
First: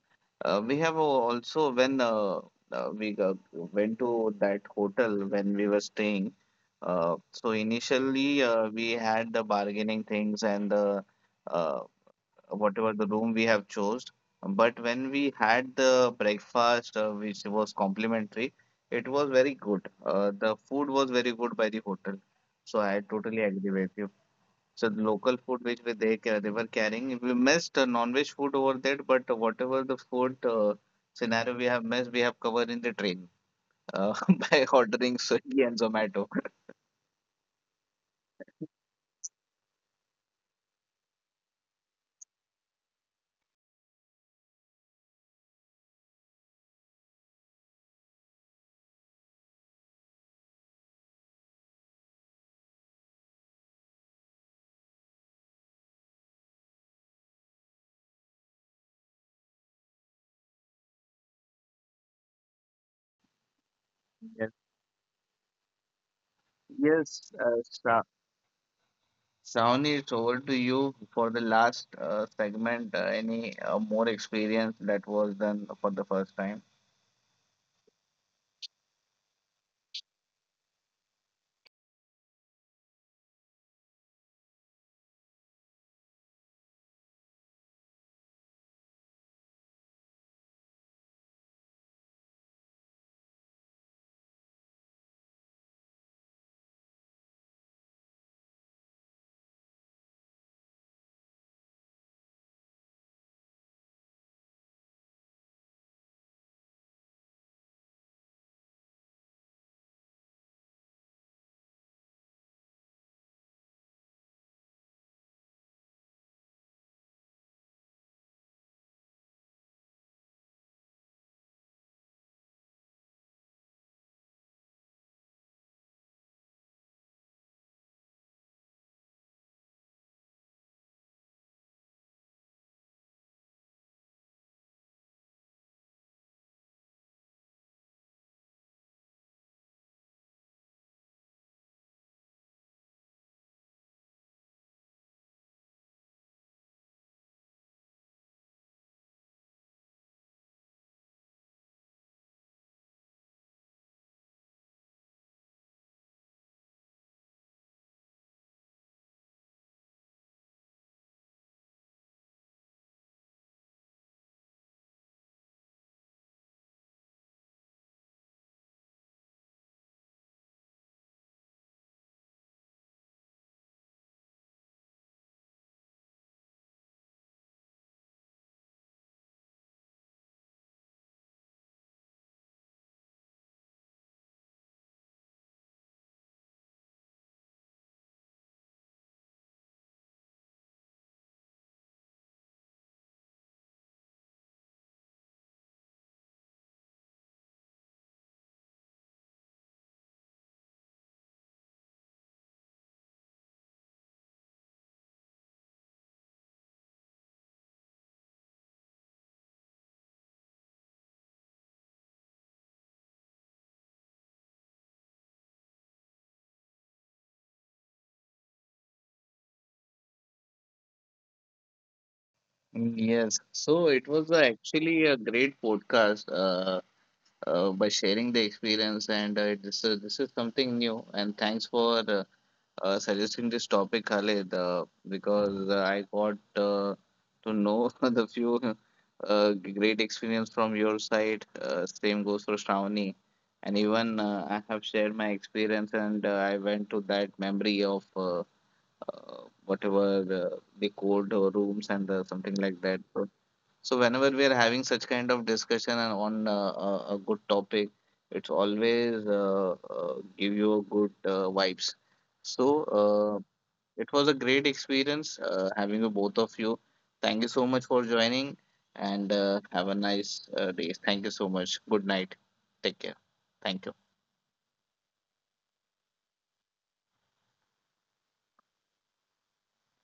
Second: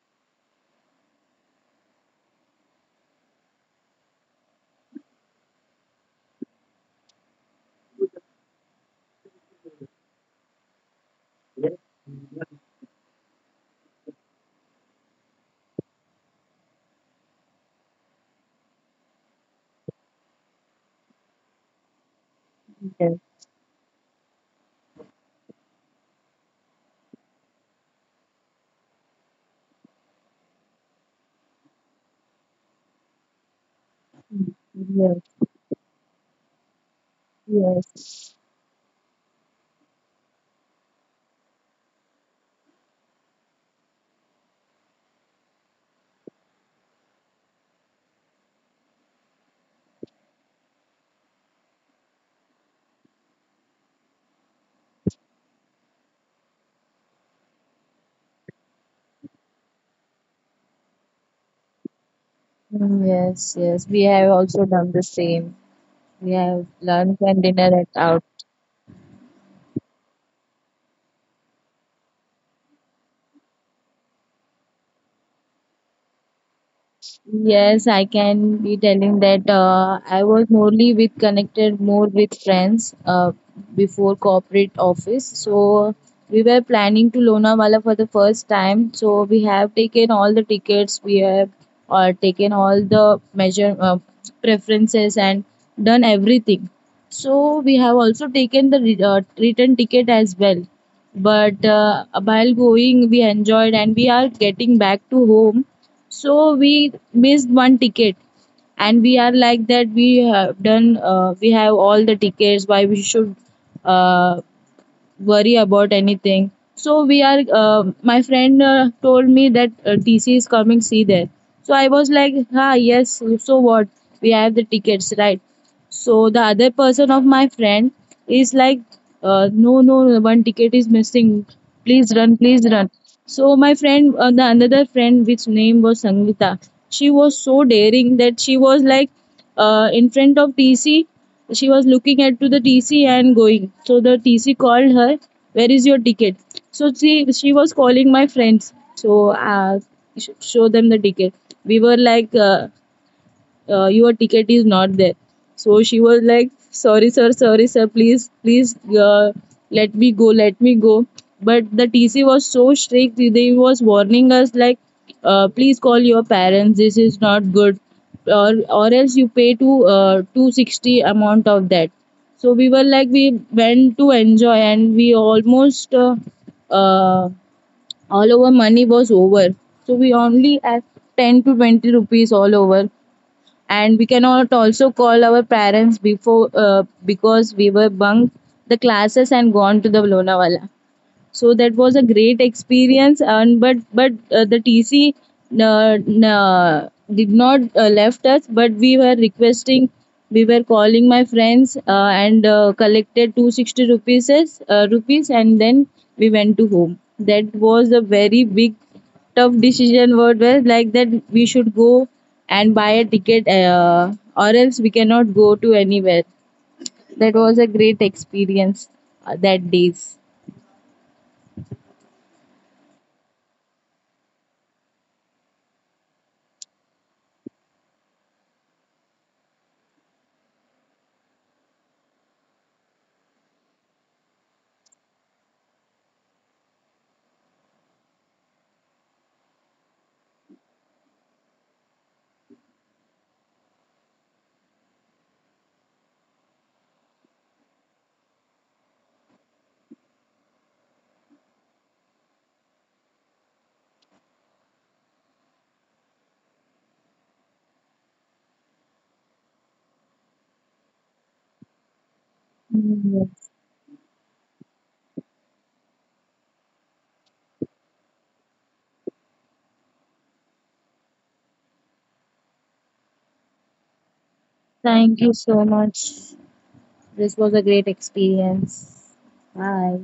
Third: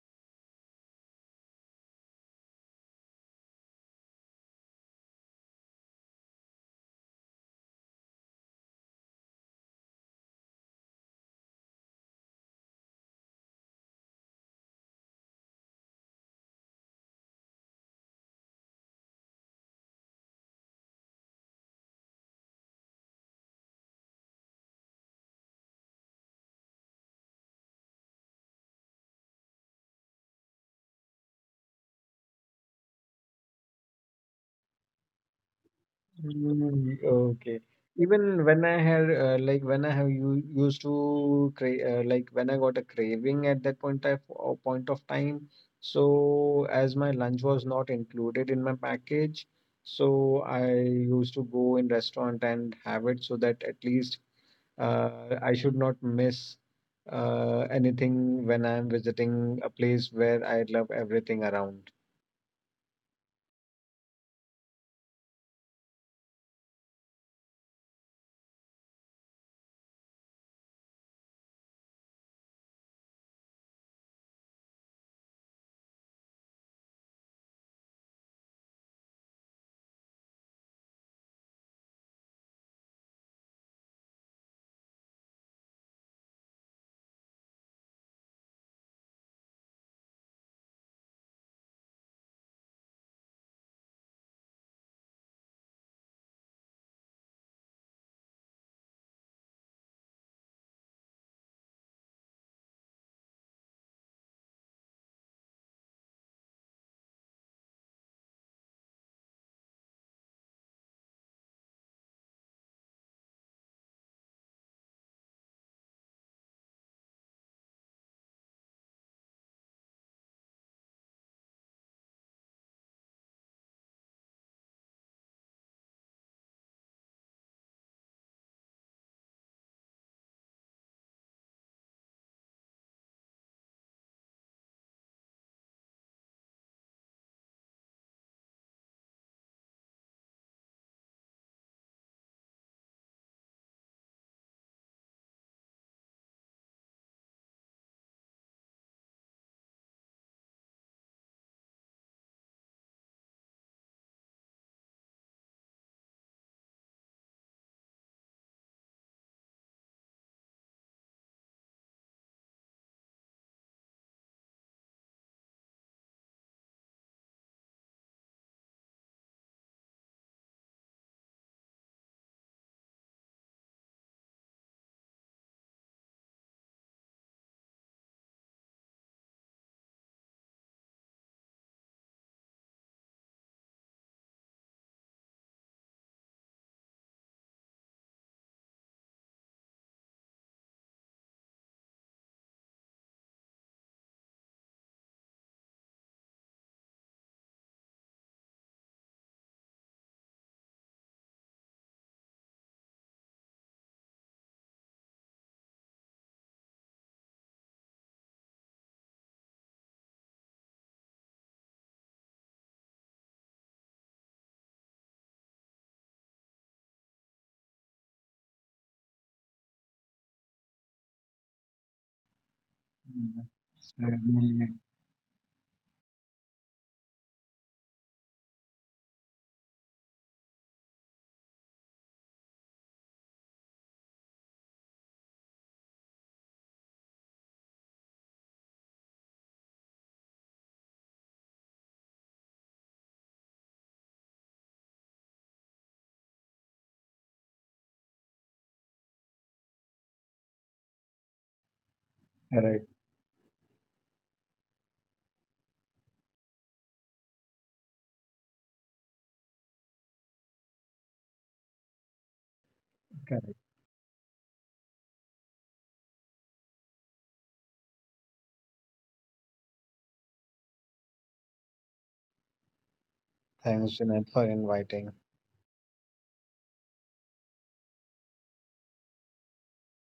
[SPEAKER 1] We have also when went to that hotel when we were staying. So initially, we had the bargaining things and the uh, whatever the room we have chose. But when we had the breakfast, which was complimentary, it was very good. The food was very good by the hotel. So I
[SPEAKER 3] yes,
[SPEAKER 1] totally agree with you. So the local food which we they they were carrying, we missed non-veg food over there. But whatever the food scenario we have missed, we have covered in the train uh, by ordering
[SPEAKER 3] yes,
[SPEAKER 1] Swiggy and Zomato.
[SPEAKER 2] Mm, okay.
[SPEAKER 3] yes.
[SPEAKER 2] Even when I had like when I have you used to cra- like when I got a craving at that point of time, so as my lunch was not included in my package, so I used to go in restaurant and have it, so that at least I should not miss anything when I'm visiting a place where I love everything around.
[SPEAKER 3] Mm, yes, yes. We have
[SPEAKER 1] Yes,
[SPEAKER 3] also done the same. We have lunch
[SPEAKER 1] yes,
[SPEAKER 3] and dinner at out.
[SPEAKER 1] Shawnee, it's over to you for the last segment. Any more experience that was done for the first time?
[SPEAKER 3] Yes, I can be telling that, I was morely with connected more with friends before corporate office. So we were planning to Lonavala for the first time. So we have taken all the tickets. We have taken all the measure preferences and done everything. So we have also taken the return ticket as well. But while going, we enjoyed, and we are getting back to home, so we missed one ticket. And we are like that, we have done, we have all the tickets, why we should uh, worry about anything. So we are. My friend told me that, "TC is coming. See there." So I was like, ah, yes. So what? We have the tickets, right? So the other person of my friend is like, "No, no, no, one ticket is missing. Please run, please run." So my friend, the another friend, which name was Sangita, she was so daring that she was like, in front of TC, she was looking at to the TC and going. So the TC called her, "Where is your ticket?" So she was calling my friends. So uh, show them the ticket. We were like, "Your ticket is not there." So she was like, "Sorry, sir, sorry, sir, please please, let me go, let me go." But the TC was so strict, they was warning us like, "Please call your parents, this is not good, or else you pay to 260 amount of that." So we were like, we went to enjoy and we almost, uh, all our money was over, so we only had 10 to 20 rupees all over. And we cannot also call our parents before, because we were bunked the classes and gone to the Lonavala. So that was a great experience. And but the TC did not left us, but we were requesting, we were calling my friends, and collected 260 rupees, rupees, and then we went to home. That was a very big tough decision, what was like that, we should go and buy a ticket or else we cannot go to anywhere. That was a great experience that days.
[SPEAKER 1] Mm, yes,
[SPEAKER 2] Mm,
[SPEAKER 1] so
[SPEAKER 2] so,
[SPEAKER 1] it was
[SPEAKER 2] mm,
[SPEAKER 1] actually a great podcast, by sharing the experience, and this is something new. And thanks for suggesting this topic, Khalid, because I got to know the few great experience from your side. Same goes for Shravani. And even I have shared my experience, and I went to that memory of whatever the code or rooms and something like
[SPEAKER 2] correct.
[SPEAKER 1] that. So whenever we are having such kind of discussion and on a good topic, it's always give you a good vibes. So it was a great experience having you both of you. Thank you so much for joining, and have a nice day. Thank you so much. Good night. Take care. Thank
[SPEAKER 2] Thanks,
[SPEAKER 1] you.
[SPEAKER 2] Junaid, for inviting.
[SPEAKER 3] Thank you so much. This was a great experience. Bye.